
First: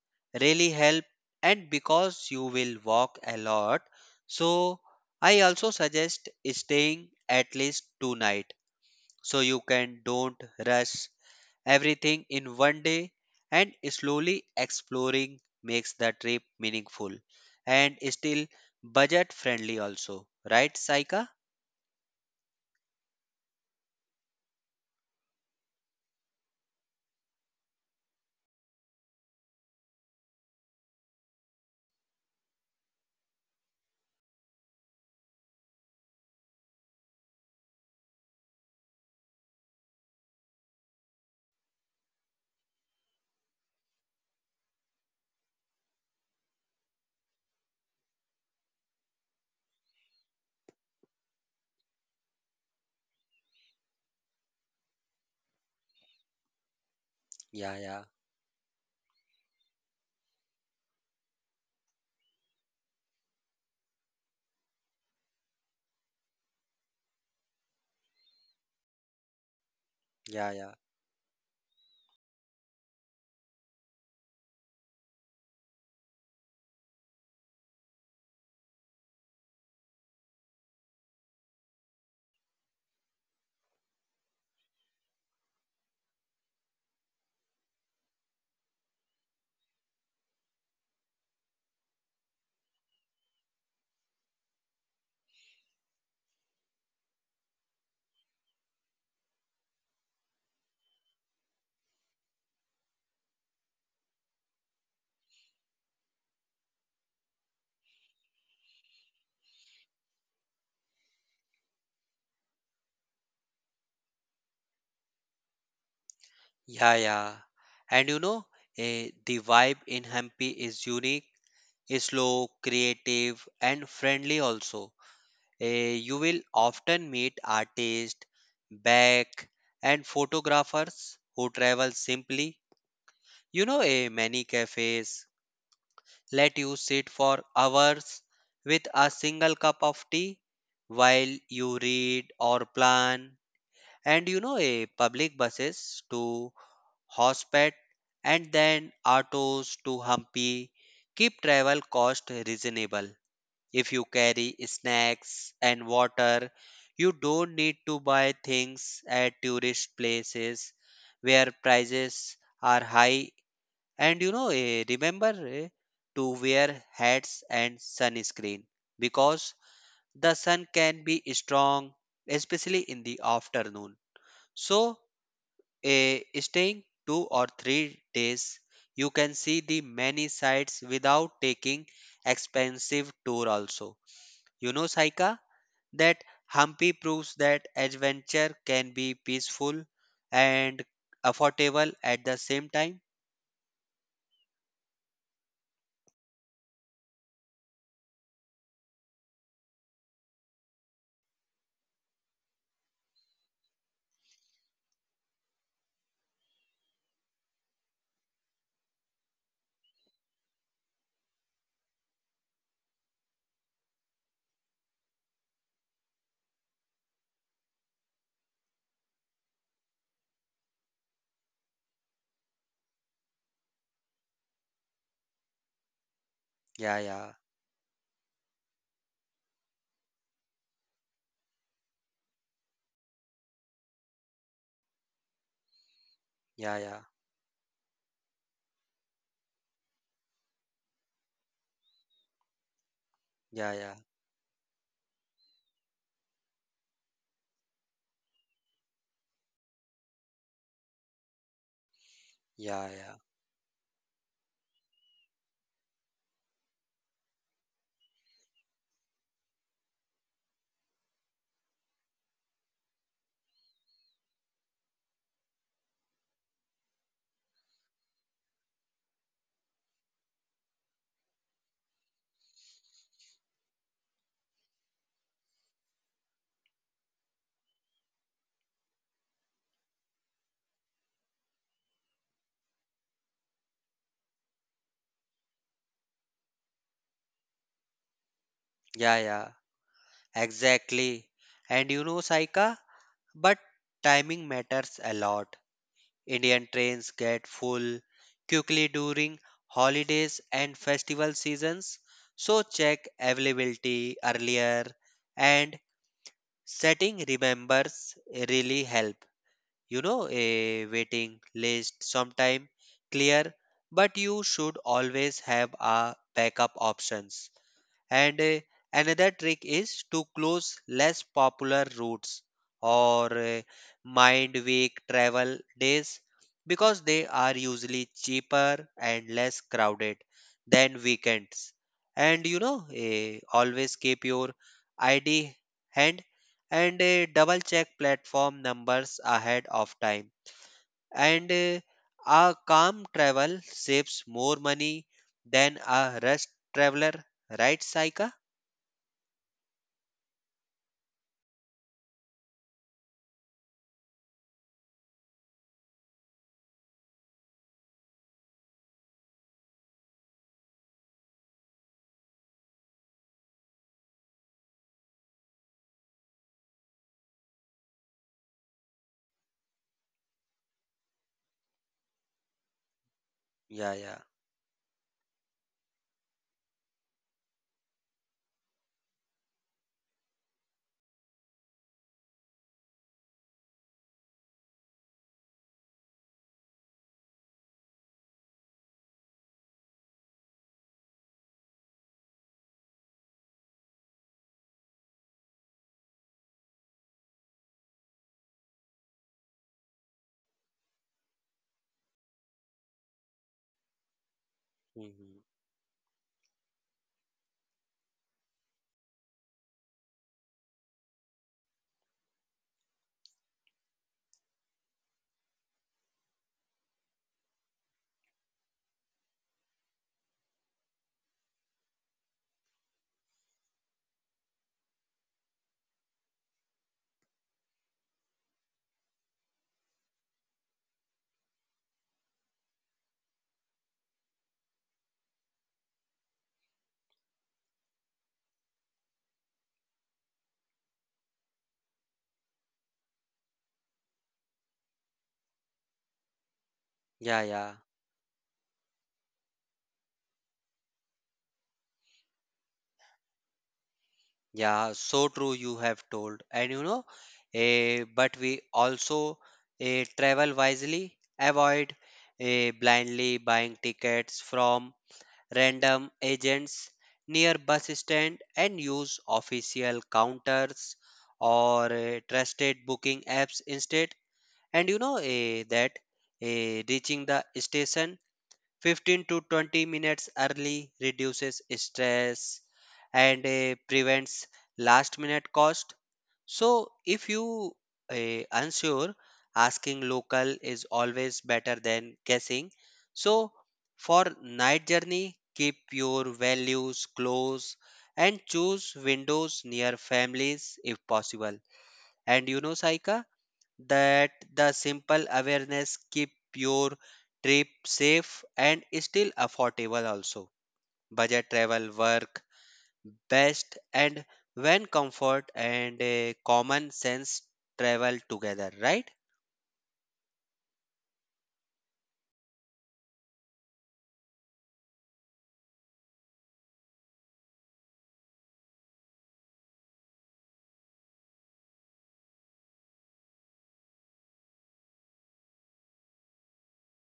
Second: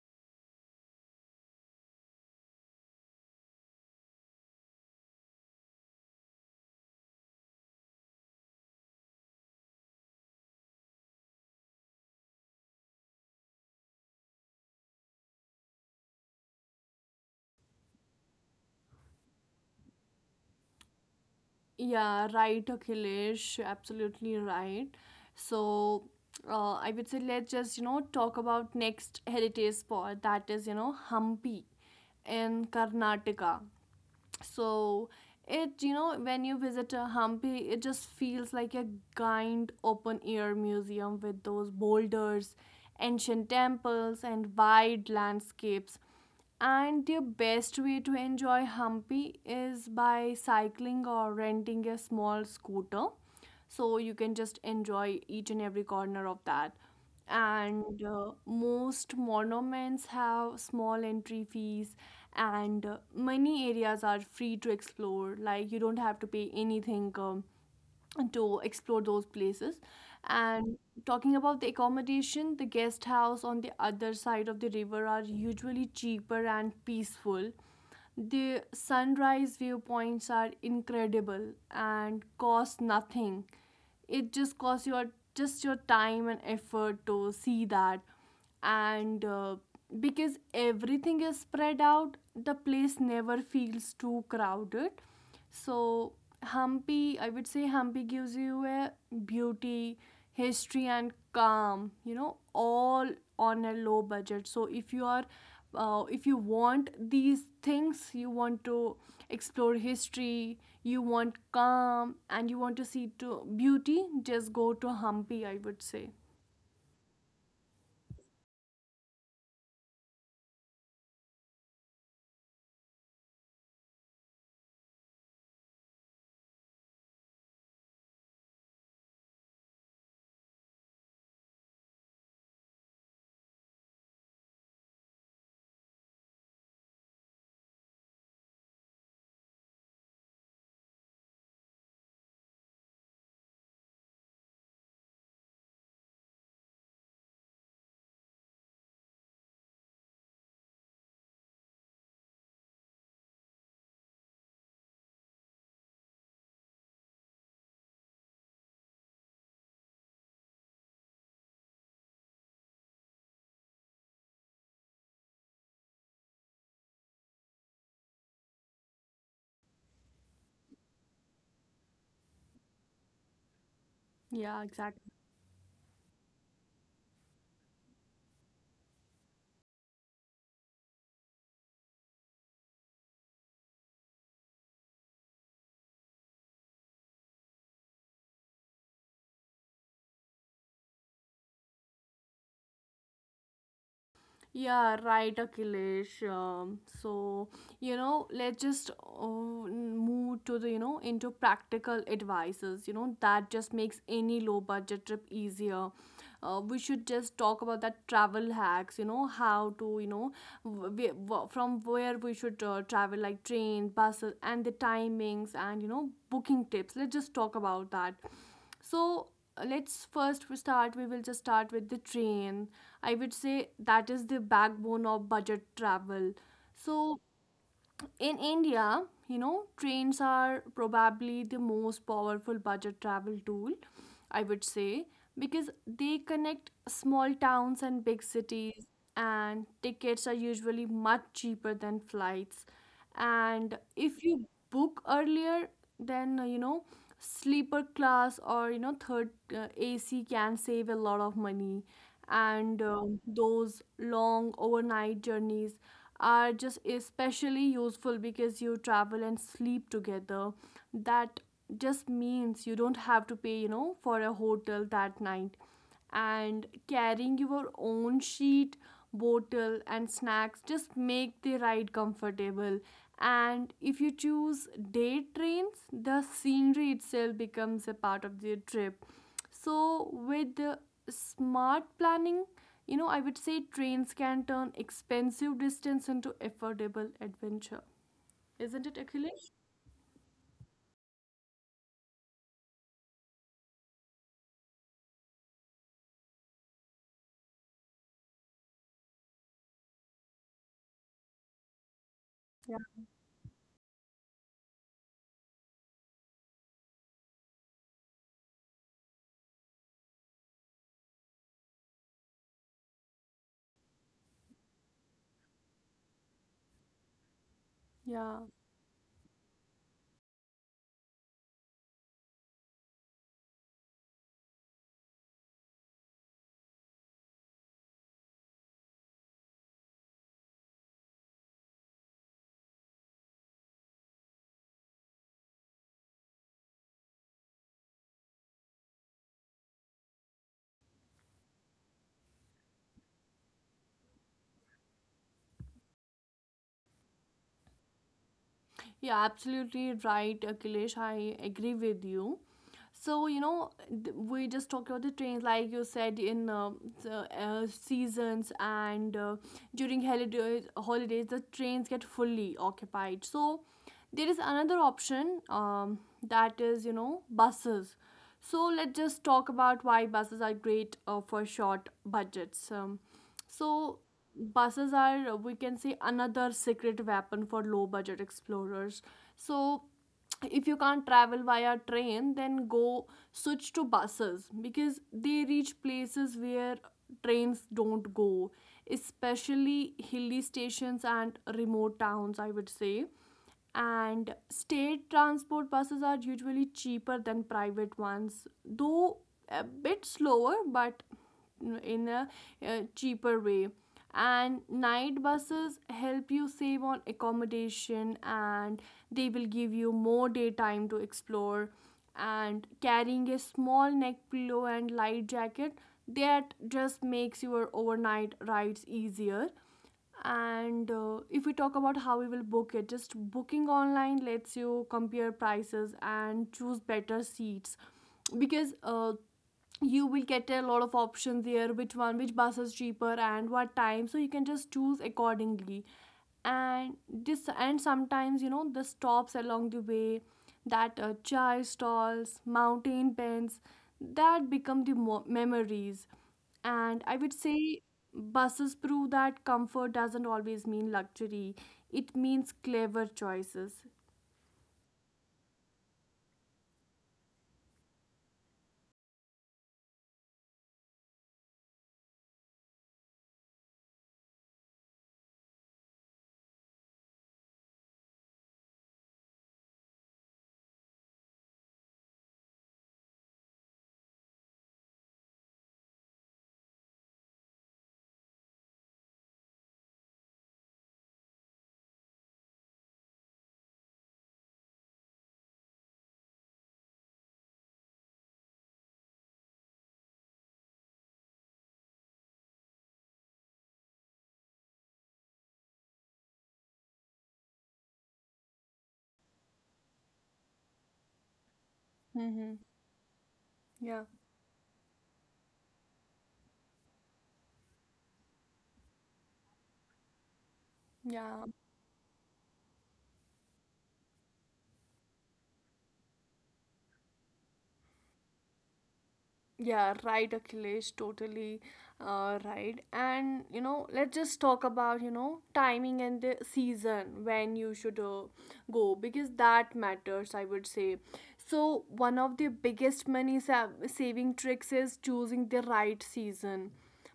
[SPEAKER 2] really help, and because you will walk a lot. So I also suggest staying at least two night, so you can don't rush everything in one day, and slowly exploring makes the trip meaningful and still budget friendly also, right, Saika?
[SPEAKER 1] Yeah, right, Akhilesh. Absolutely right. So, I would say let's just, you know, talk about next heritage spot that is, you know, Hampi in Karnataka. So it, you know, when you visit a Hampi, it just feels like a giant open air museum with those boulders, ancient temples, and wide landscapes. And the best way to enjoy Hampi is by cycling or renting a small scooter, so you can just enjoy each and every corner of that.
[SPEAKER 2] yeah yeah
[SPEAKER 1] And most monuments have small entry fees, and many areas are free to explore, like you don't have to pay anything to explore those places.
[SPEAKER 2] yeah yeah
[SPEAKER 1] And talking about the accommodation, the guest house on the other side of the river are usually cheaper and peaceful. The sunrise viewpoints are incredible and cost nothing. It just costs your, just your time and effort to see that. And because everything is spread out, the place never feels too crowded. So, Hampi, I would say, Hampi gives you a beauty, history, and calm, you know, all on a low budget. So, if you are if you want these things, you want to explore history, you want calm, and you want to see to beauty, just go to Hampi, I would say.
[SPEAKER 2] Yeah, yeah. And you know, the vibe in Hampi is unique, is slow, creative, and friendly also. You will often meet artists, back, and photographers who travel simply. You know, many cafes let you sit for hours with a single cup of tea while you read or plan. And you know, public buses too Hospet, and then autos to Hampi. Keep travel cost reasonable. If you carry snacks and water, you don't need to buy things at tourist places where prices are high. And you know, remember to wear hats and sunscreen because the sun can be strong, especially in the afternoon.
[SPEAKER 1] Yeah,
[SPEAKER 2] So,
[SPEAKER 1] exactly.
[SPEAKER 2] staying 2 or 3 days, you can see the many sites without taking expensive tour also. You know, Saika, that Hampi proves that adventure can be peaceful and affordable at the same time.
[SPEAKER 1] Yeah, right, Akhilesh. So, you know, let's just move to the, you know, into practical advices. You know, that just makes any low budget trip easier. We should just talk about that travel hacks, you know, how to, you know, from where we should travel, like train, buses, and the timings, and, you know, booking tips. Let's just talk about that. so let's first start. We will just start with the train. I would say that is the backbone of budget travel.
[SPEAKER 2] Yeah,
[SPEAKER 1] So
[SPEAKER 2] yeah,
[SPEAKER 1] in India, trains are probably the most powerful budget travel tool, I would say, because they
[SPEAKER 2] yeah, yeah,
[SPEAKER 1] connect small towns and big cities, and tickets are usually much cheaper than flights.
[SPEAKER 2] yeah, yeah,
[SPEAKER 1] And if you book earlier, then, uh, you know, sleeper class or, third AC can save a lot of money,
[SPEAKER 2] yeah,
[SPEAKER 1] and
[SPEAKER 2] yeah,
[SPEAKER 1] those long overnight journeys are just especially useful because you travel and sleep together. That just means you don't have to pay for a hotel that night, and carrying your own sheet, bottle, and snacks just make the ride comfortable. And if you choose day trains, the scenery itself becomes a part of the trip. So, with smart planning, I would say trains can turn expensive distance into affordable adventure. Isn't it,
[SPEAKER 2] yeah, yeah,
[SPEAKER 1] Akhilesh?
[SPEAKER 2] exactly And you know, Saika, but timing matters a lot. Indian trains get full quickly during holidays and festival seasons, so
[SPEAKER 1] Yeah.
[SPEAKER 2] check availability earlier and setting remembers really help. You know, a waiting list sometime clear, but you should always have a backup options.
[SPEAKER 1] Yeah,
[SPEAKER 2] And another trick is to close less popular routes or mind week travel days because they are usually cheaper and less crowded than weekends. And you know, always keep your ID hand and double check platform numbers ahead of time. And a calm travel saves more money than a rushed traveler, right, Saika?
[SPEAKER 1] yeah, absolutely right, Akhilesh. I agree with you. So, you know, we just talked about the trains, like you said, in the, seasons, and during holidays, the trains get fully occupied. So, there is another option that is, you know, buses. So, let's just talk about why buses are great for short budgets.
[SPEAKER 2] Yeah,
[SPEAKER 1] So,
[SPEAKER 2] yeah.
[SPEAKER 1] Buses are, we can say, another secret weapon for low budget explorers. So, if you can't travel via train, then go switch to buses, because they reach places where trains don't go, especially hilly stations and remote towns, I would say. And state transport buses are usually cheaper than private ones, though a bit slower, but in a cheaper way. And night
[SPEAKER 2] Hmm.
[SPEAKER 1] buses help you save on accommodation, and they will give you more daytime to explore. And carrying a small neck pillow and light jacket, that just makes your overnight rides easier. And if we talk about how we will book it, just booking online lets you compare prices and choose better seats, because you will get a lot of options there: which one which bus is cheaper and what time, so you can just choose accordingly. And this and sometimes, you know, the stops along the way, that chai stalls, mountain pens, that become the memories. And I would
[SPEAKER 2] Yeah,
[SPEAKER 1] say
[SPEAKER 2] yeah.
[SPEAKER 1] buses prove that comfort doesn't always mean luxury, it means clever choices.
[SPEAKER 2] Yeah, so true you have told. And you know, but we also travel wisely, avoid blindly buying tickets from random agents near bus stand and use official counters or trusted booking apps instead. And you know that reaching the station 15 to 20 minutes early reduces stress and prevents last minute cost. So if you unsure, asking local is always better than guessing. So for night journey, keep your values close and choose windows near families if possible.
[SPEAKER 1] Mm-hmm.
[SPEAKER 2] And you know, Saika,
[SPEAKER 1] Yeah,
[SPEAKER 2] that the simple awareness keep your trip safe and still affordable also.
[SPEAKER 1] yeah.
[SPEAKER 2] Budget travel work best and when comfort and a common sense travel together, right?
[SPEAKER 1] Yeah, right, Akhilesh, totally right. And you know, let's just talk about, you know, timing and the season when you should go, because that matters, I would say. So one of the biggest saving tricks is choosing the right season,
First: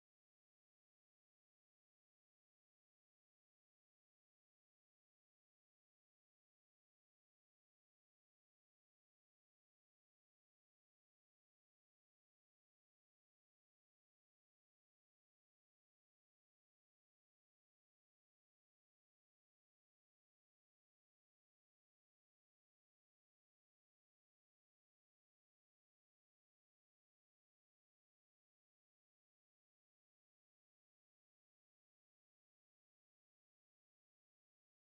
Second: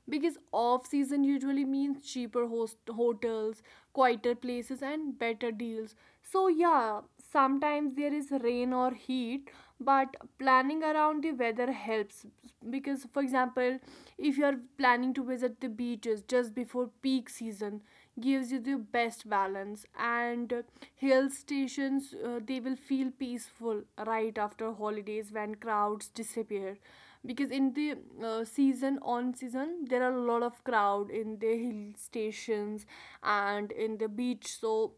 [SPEAKER 1] because off season usually means hotels, quieter places, and better deals. So yeah, sometimes there is rain or heat, but planning around the weather helps, because for example, if you are planning to visit the beaches just before peak season, gives you the best balance. And hill stations, they will feel peaceful right after holidays when crowds disappear, because in the season there are a lot of crowd in the hill stations and in the beach. So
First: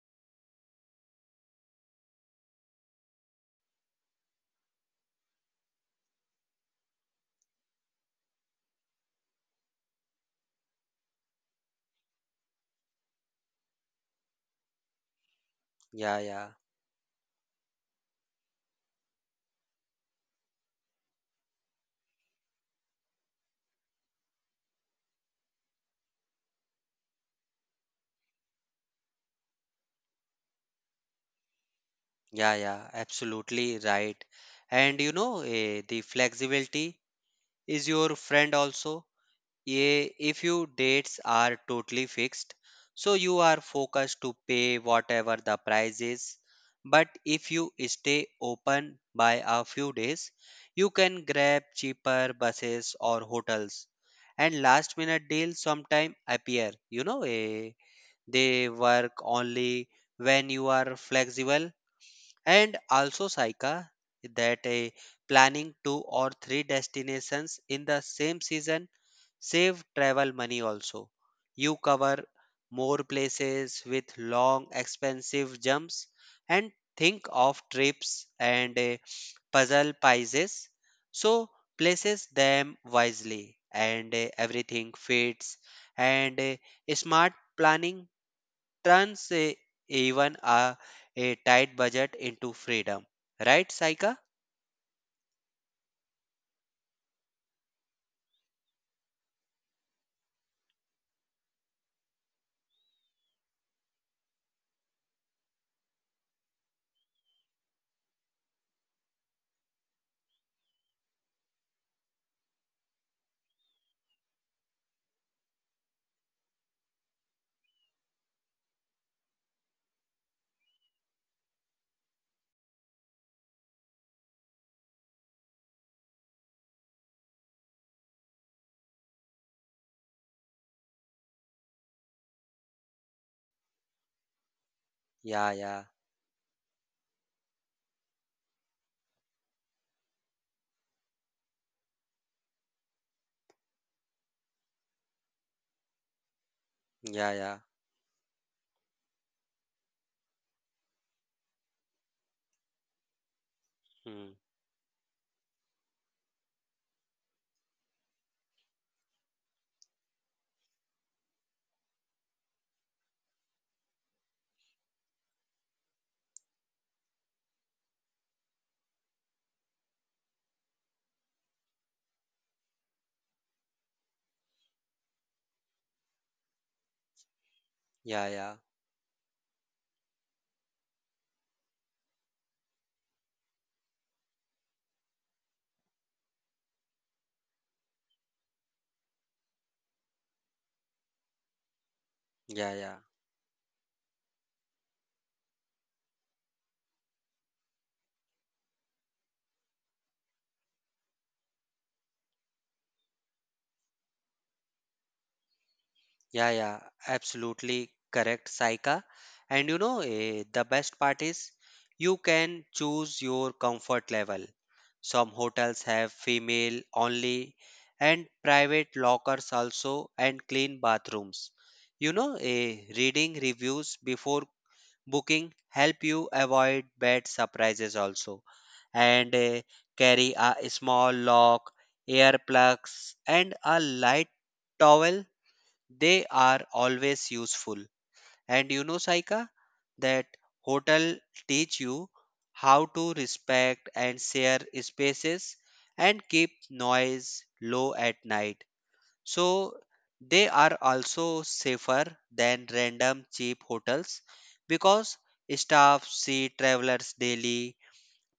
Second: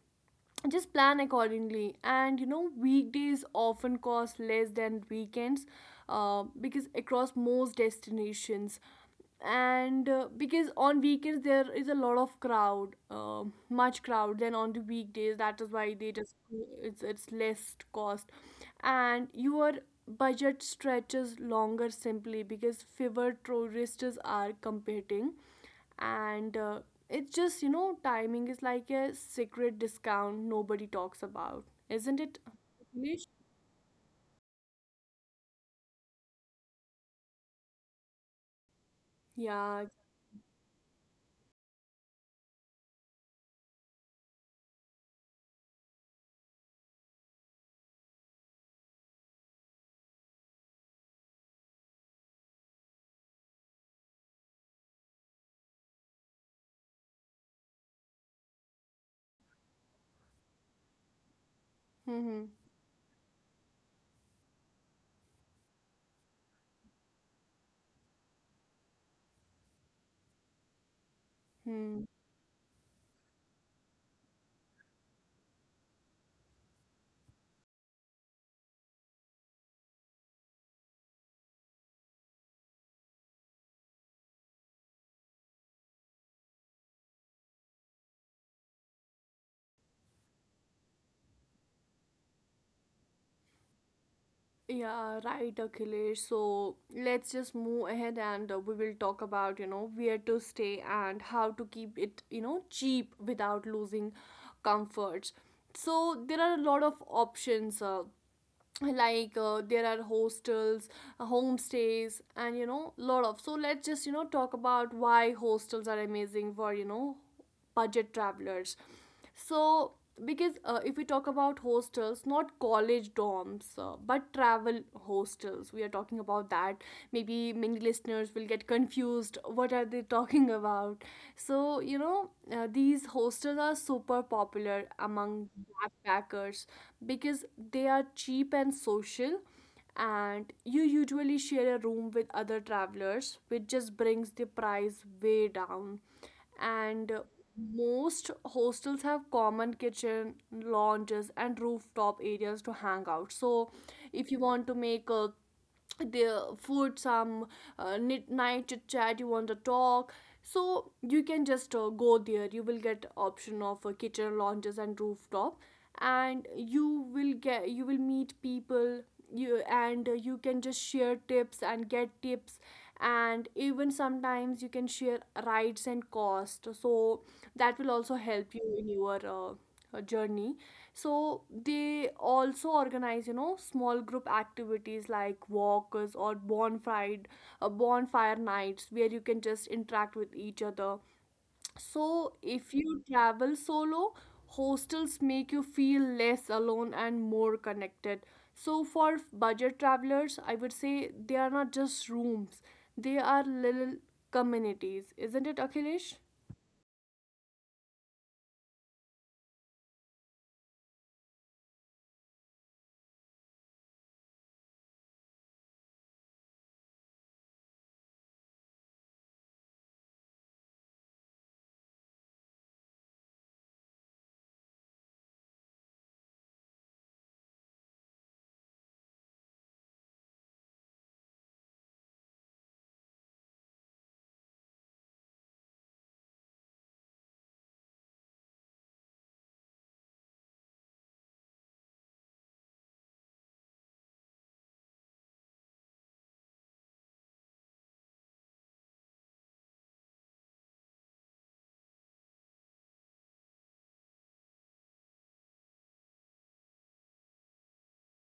[SPEAKER 1] just plan accordingly. And you know, weekdays often cost less than weekends, because across most destinations. And because on weekends there is a lot of crowd, much crowd than on the weekdays, that is why they
[SPEAKER 2] yeah
[SPEAKER 1] just,
[SPEAKER 2] yeah
[SPEAKER 1] it's less cost, and your budget stretches longer simply because fewer tourists are competing. And it's just, you know, timing is like a secret discount nobody talks about, isn't it,
[SPEAKER 2] yeah yeah
[SPEAKER 1] Nish?
[SPEAKER 2] absolutely right And you know, the flexibility is your friend also.
[SPEAKER 1] Yeah.
[SPEAKER 2] Yeah, if your dates are totally fixed, so you are focused to pay whatever the price is. But if you stay open by a few days, you can grab cheaper buses or hotels. And last minute deals sometimes appear. You know, they work only when you are flexible.
[SPEAKER 1] Mm-hmm.
[SPEAKER 2] And also, Saika, that a planning two or three destinations in the same season save travel money also. You
[SPEAKER 1] Hmm.
[SPEAKER 2] cover more places with long expensive jumps and think of trips and puzzle pieces. So places them wisely and everything fits. And smart planning turns even a, a tight budget into freedom. Right, Saika?
[SPEAKER 1] Yeah, right, Akhilesh. So let's just move ahead and we will talk about, you know, where to stay and how to keep it, you know, cheap without losing comforts. So there are a lot of options. Like there are hostels, homestays, and you know, lot of. So let's just, you know, talk about why hostels are amazing for, you know, budget travelers. So because if we talk about hostels, not college dorms, but travel hostels we are talking about, that maybe many listeners will get confused what are they talking about. So you know, these hostels are super popular
[SPEAKER 2] Yeah,
[SPEAKER 1] among
[SPEAKER 2] yeah,
[SPEAKER 1] backpackers, because they are cheap and social, and you usually share a room with other travelers, which just brings the price way down. And
[SPEAKER 2] yeah, yeah,
[SPEAKER 1] most hostels have common kitchen, lounges, and rooftop areas to hang out. So if
[SPEAKER 2] hmm.
[SPEAKER 1] you want to make a the food, some uh, night chit chat, you want to talk, so you can just go there, you will get option of kitchen, lounges, and rooftop, and you will meet people. You and uh, you can just share tips and get tips, and even sometimes you can share rides and cost, so that will also
[SPEAKER 2] yeah,
[SPEAKER 1] help
[SPEAKER 2] yeah,
[SPEAKER 1] you in your journey. So they also organize, you know, small group activities like walks or bonfire nights, where you can just interact with each other. So if
[SPEAKER 2] yeah,
[SPEAKER 1] you
[SPEAKER 2] yeah,
[SPEAKER 1] travel solo, hostels make you feel less alone and more connected. So for budget travelers, I would say, they are not just rooms, they are little communities, isn't it, Akhilesh?
[SPEAKER 2] yeah, yeah Absolutely correct, Saika. And you know, the best part is you can choose your comfort level. Some hotels have female only and private lockers also and clean bathrooms. You know, reading reviews before booking help you avoid bad surprises also. And carry a small lock, earplugs, and a light towel, they are always useful. And you know, Saika, that hotel teach you how to respect and share spaces and keep noise low at night, so they are also safer than random cheap hotels because staff see travelers daily.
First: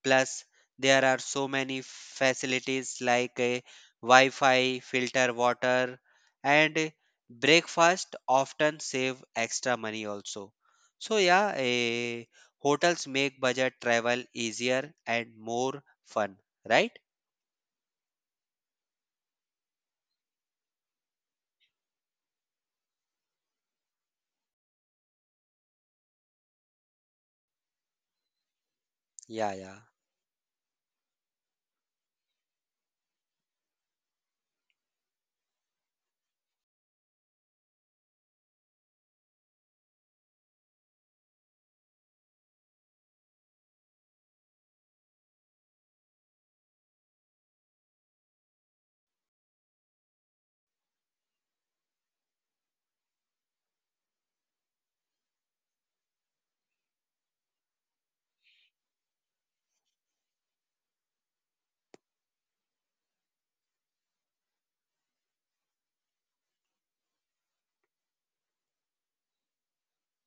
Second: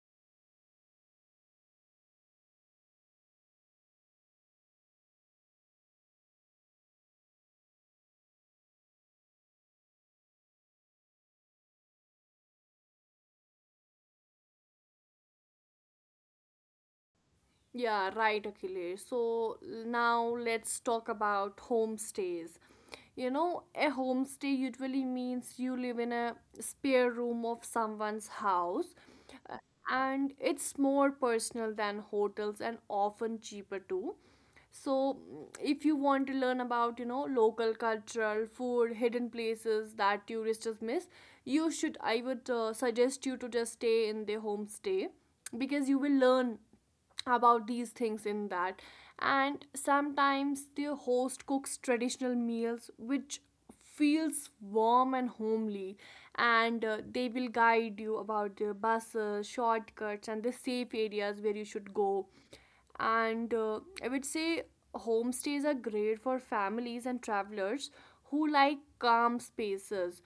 [SPEAKER 2] Plus, there are so many facilities like a Wi-Fi, filter water, and breakfast often save extra money also. So yeah, hotels make budget travel easier and more fun, right?
[SPEAKER 1] Yeah, right, Akhilesh. So now let's talk about homestays. You know, a homestay usually means you live in a spare room of someone's house,
[SPEAKER 2] Yeah,
[SPEAKER 1] uh,
[SPEAKER 2] yeah,
[SPEAKER 1] and it's more personal than hotels and often cheaper too. So mm, if you want to learn about, you know, local cultural food, hidden places that tourists just miss, you should, I would suggest you to just stay in the homestay, because you will learn about these things in that. And sometimes the host cooks traditional meals, which feels warm and homely. And they will guide you about the buses, shortcuts, and the safe areas where you should go. And I would say homestays are great for families and travelers who like calm spaces.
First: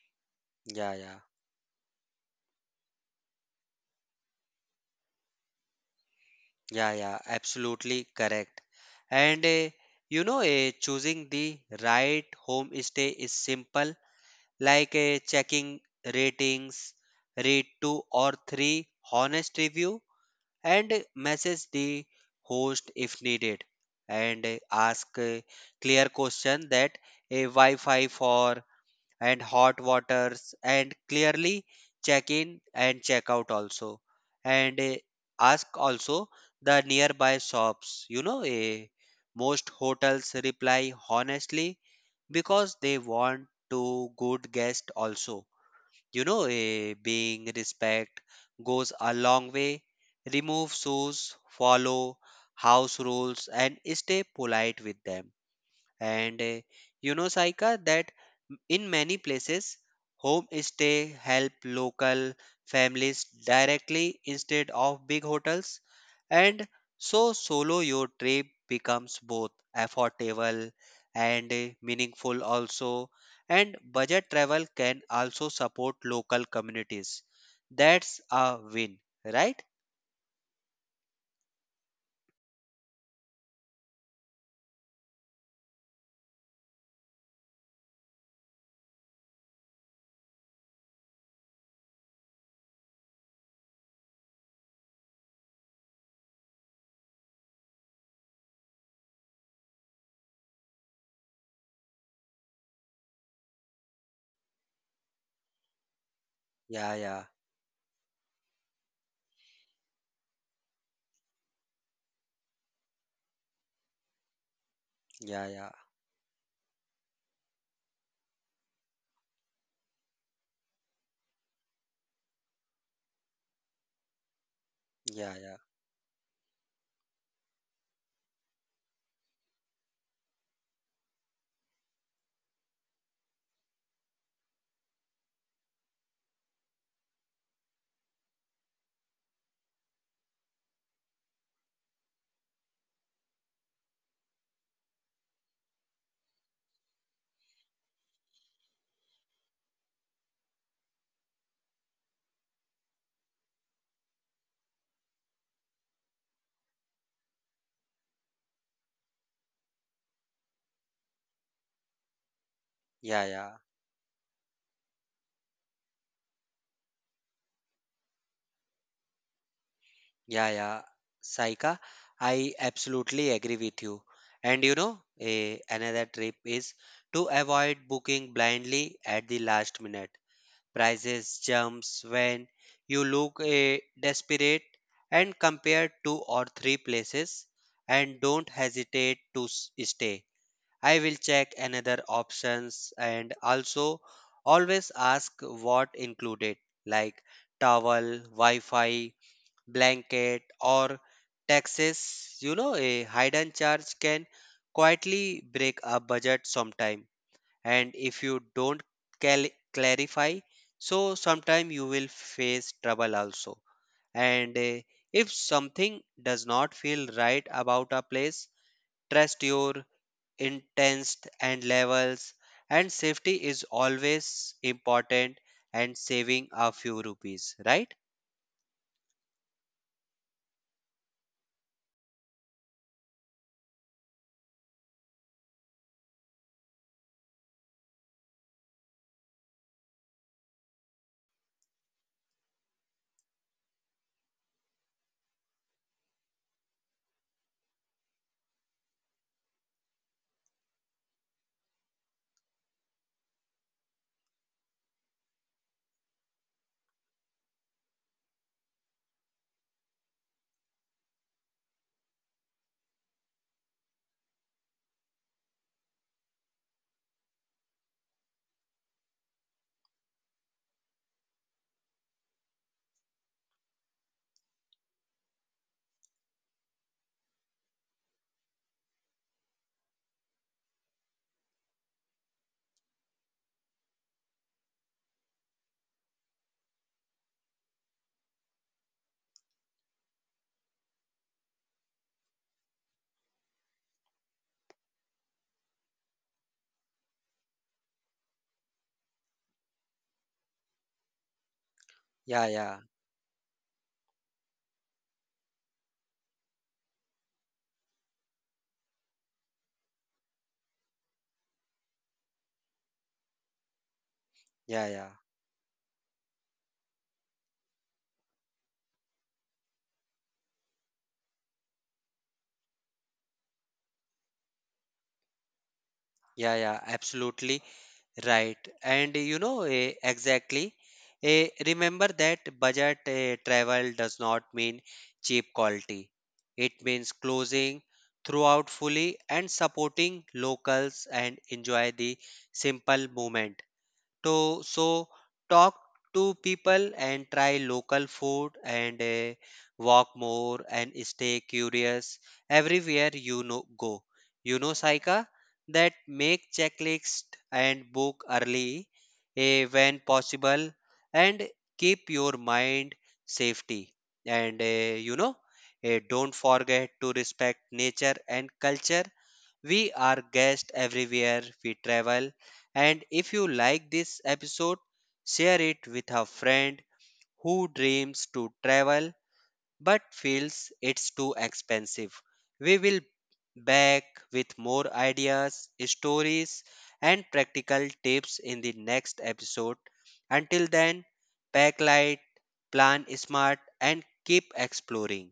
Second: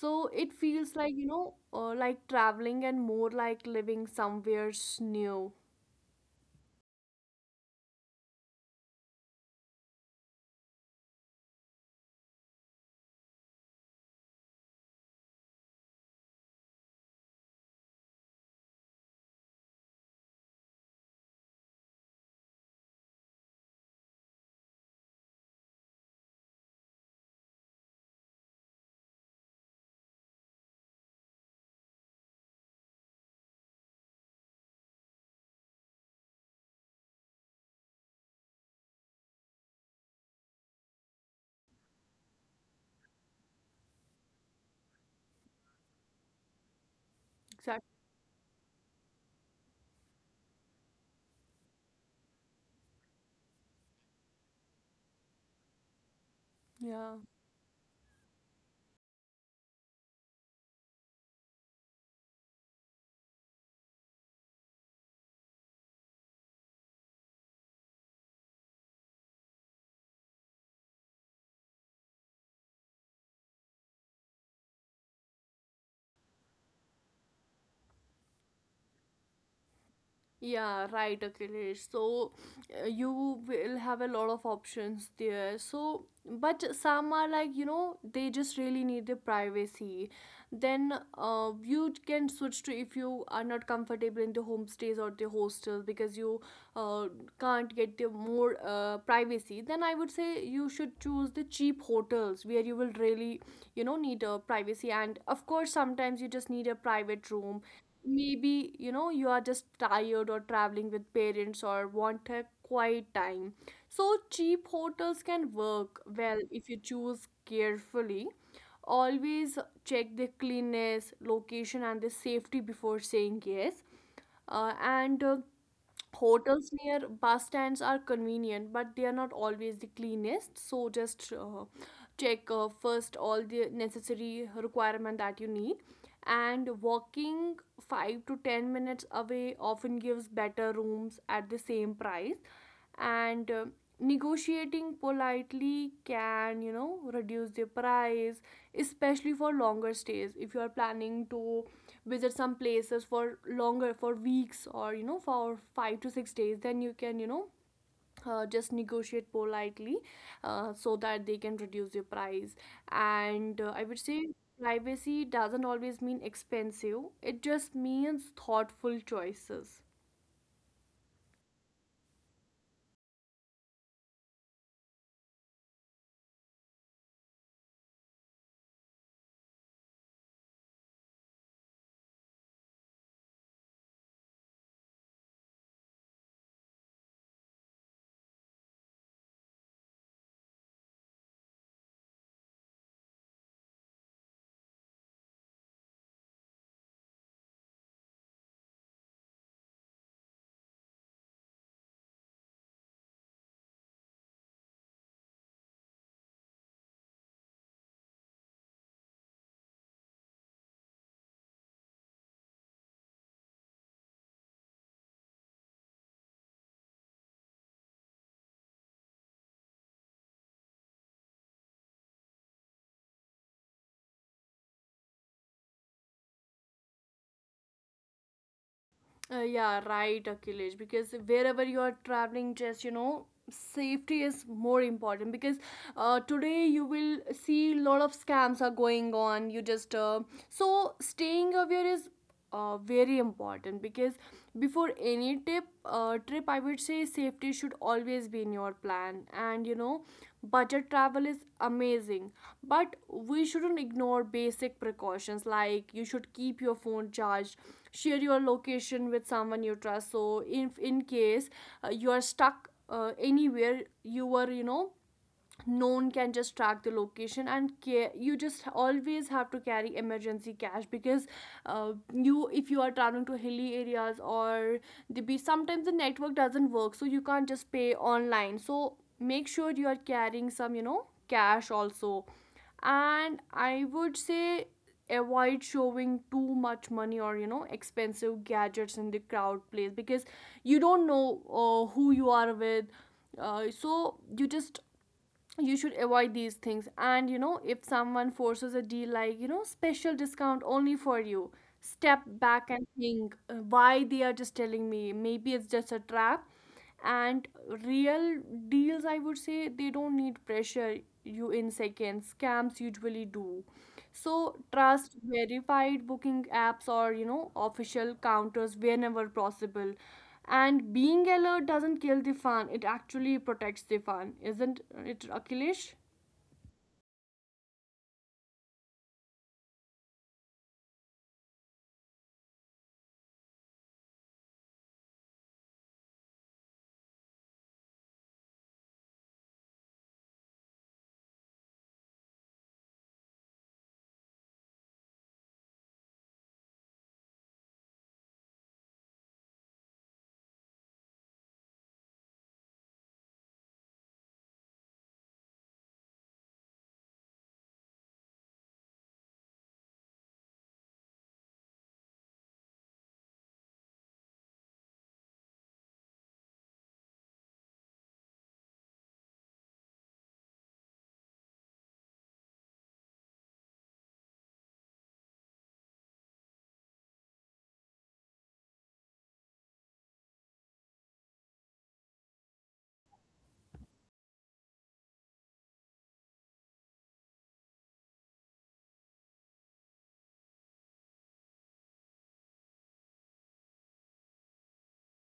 [SPEAKER 1] So it
[SPEAKER 2] yeah,
[SPEAKER 1] feels like,
[SPEAKER 2] yeah.
[SPEAKER 1] you know, like traveling and more like living somewhere new.
[SPEAKER 2] Yeah, yeah, absolutely correct. And you know, choosing the right homestay is simple, like checking ratings, read two or three honest review, and message the host if needed, and ask clear question that a Wi-Fi for and hot waters and clearly check in and check out also. And ask also the nearby shops, you know, most hotels reply honestly because they want to good guest also. You know, being
[SPEAKER 1] Exactly.
[SPEAKER 2] respect goes a long way. Remove shoes, follow house rules, and stay polite with them. And you
[SPEAKER 1] Yeah.
[SPEAKER 2] know, Saika, that in many places, homestay help local families directly instead of big hotels. And so solo your trip becomes both affordable and meaningful also. And budget travel can also support local communities. That's a win, right?
[SPEAKER 1] Yeah, right, Akhilesh. So you will have a lot of options there. So, but some are like, you know, they just really need their privacy. Then you can switch to, if you are not comfortable in the homestays or the hostels, because you uh, can't get the more privacy. Then I would say you should choose the cheap hotels where you will really, you know, need a privacy. And of course,
[SPEAKER 2] Yeah,
[SPEAKER 1] sometimes you
[SPEAKER 2] yeah,
[SPEAKER 1] just need a private room, maybe, you know, you are just tired or traveling with parents or want a quiet time. So cheap
[SPEAKER 2] yeah, yeah,
[SPEAKER 1] hotels can work well if you choose carefully. Always check the cleanness, location, and the safety before saying yes.
[SPEAKER 2] yeah,
[SPEAKER 1] And
[SPEAKER 2] yeah,
[SPEAKER 1] Hotels near bus stands are convenient, but they are not always the cleanest. So just check first all the necessary requirement that you need. And walking 5 to 10 minutes away often gives better rooms at the same price. And negotiating politely can, you know, reduce the price, especially for longer stays. If you are planning to visit some places for longer, for weeks, or you know, for 5 to 6 days, then you can, you know, just negotiate politely, so that they can reduce your price.
[SPEAKER 2] yeah, yeah.
[SPEAKER 1] And I would say privacy doesn't always mean expensive, it just means thoughtful choices.
[SPEAKER 2] Yeah, yeah, Saika, I absolutely agree with you. And you know, another tip is to avoid booking blindly at the last minute. Prices jumps when you look desperate and compare two or three places and don't hesitate to stay. I will check another options. And also always ask what included, like towel, Wi-Fi, blanket, or taxes. You know, a hidden charge can quietly break a budget sometime. And if you don't clarify, so sometime you will face trouble also. And if something does not feel right about a place, trust your intents and levels. And safety is always important and saving a few rupees, right?
[SPEAKER 1] Yeah, right, Akhilesh. Because wherever you are traveling, just you know, safety is more important. Because today you will see a lot of scams are going on. You just so staying aware is very important. Because before any tip trip, I would say, safety should always be in your plan. And you know, budget travel is amazing, but we shouldn't ignore basic precautions, like you should keep your phone charged, share your location with someone you trust, so if in case you are stuck anywhere, you were, you know, no one can just track the location. And you just always have to carry emergency cash, because you if you are traveling to hilly areas or the beach, sometimes the network doesn't work, so you can't just pay online, so make sure you are carrying some, you know, cash also. And I would say avoid showing too much money or, you know, expensive gadgets in the crowd place, because you don't know who you are with, so you just, you should avoid these things. And you know, if someone forces a deal, like, you know, special discount only for you, step
[SPEAKER 2] Yeah, yeah,
[SPEAKER 1] back and think, why they are just telling me, maybe it's just a trap. And real deals, I would say, they don't need pressure you in seconds, scams usually do. So
[SPEAKER 2] yeah, yeah.
[SPEAKER 1] trust verified booking apps or, you know, official counters whenever possible. And being alert doesn't kill the fun, it actually protects the fun, isn't it, Akhilesh?
[SPEAKER 2] Yeah, yeah, absolutely right. And you know, exactly. Remember that budget travel does not mean cheap quality. It means closing throughout fully and supporting locals and enjoy the simple moment to. So talk to people and try local food and walk more and stay curious everywhere you know go. You know, Saika, that make checklist and book early when possible and keep your mind safety. And you know, don't forget to respect nature and culture. We are guests everywhere we travel. And if you like this episode, share it with a friend who dreams to travel but feels it's too expensive. We will back with more ideas, stories, and practical tips in the next episode. Until then, pack light, plan smart, and keep exploring.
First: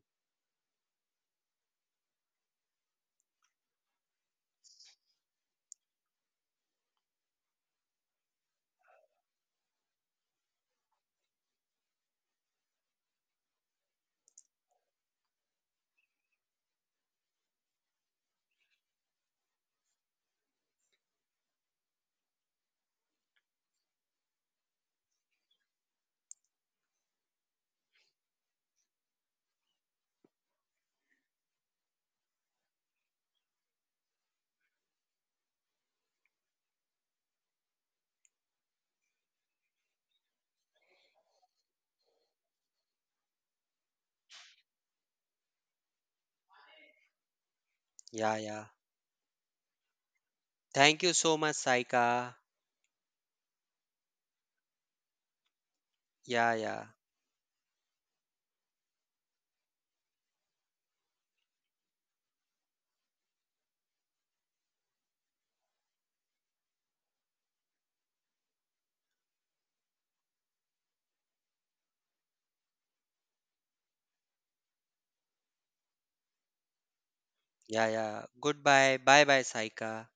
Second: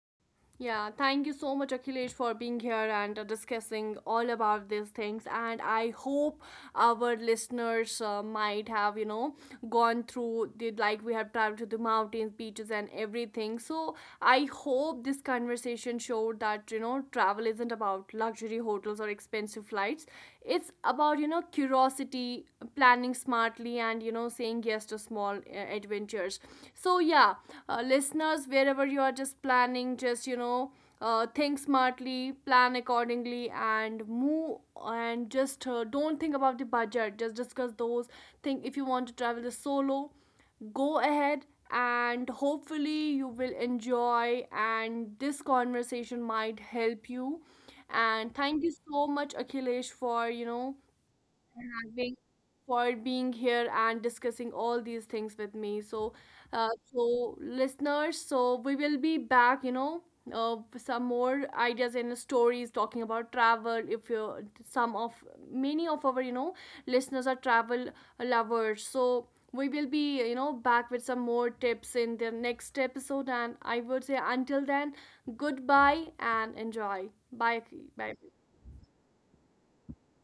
[SPEAKER 1] Yeah, thank you so much, Akhilesh, for being here and discussing all about these things. And I hope our listeners might have, you know, gone through the, like we have traveled to the mountains, beaches, and everything. So I hope this conversation showed that, you know, travel isn't about luxury hotels or expensive flights. It's about, you know, curiosity, planning smartly, and you know, saying yes to small adventures. So yeah, listeners, wherever you are, just planning, just you know, think smartly, plan accordingly, and move. And just don't think about the budget, just discuss those, think, if you want to travel solo, go ahead, and hopefully you will enjoy, and this conversation might help you.
[SPEAKER 2] Yeah,
[SPEAKER 1] And
[SPEAKER 2] yeah.
[SPEAKER 1] thank you so much, Akhilesh, for, you know,
[SPEAKER 2] Thank you so much,
[SPEAKER 1] having
[SPEAKER 2] Saika.
[SPEAKER 1] for being here and discussing all these things with me. So,
[SPEAKER 2] Yeah, yeah.
[SPEAKER 1] so listeners, so we will be back, you know, with some more ideas and stories talking about travel. If you, some of many of our, you know, listeners are travel lovers, so we will be, you know, back with some more tips in the next episode. And I would say until then, goodbye and enjoy. Bye,
[SPEAKER 2] Yeah,
[SPEAKER 1] bye.
[SPEAKER 2] yeah. Goodbye. Bye bye, Saika.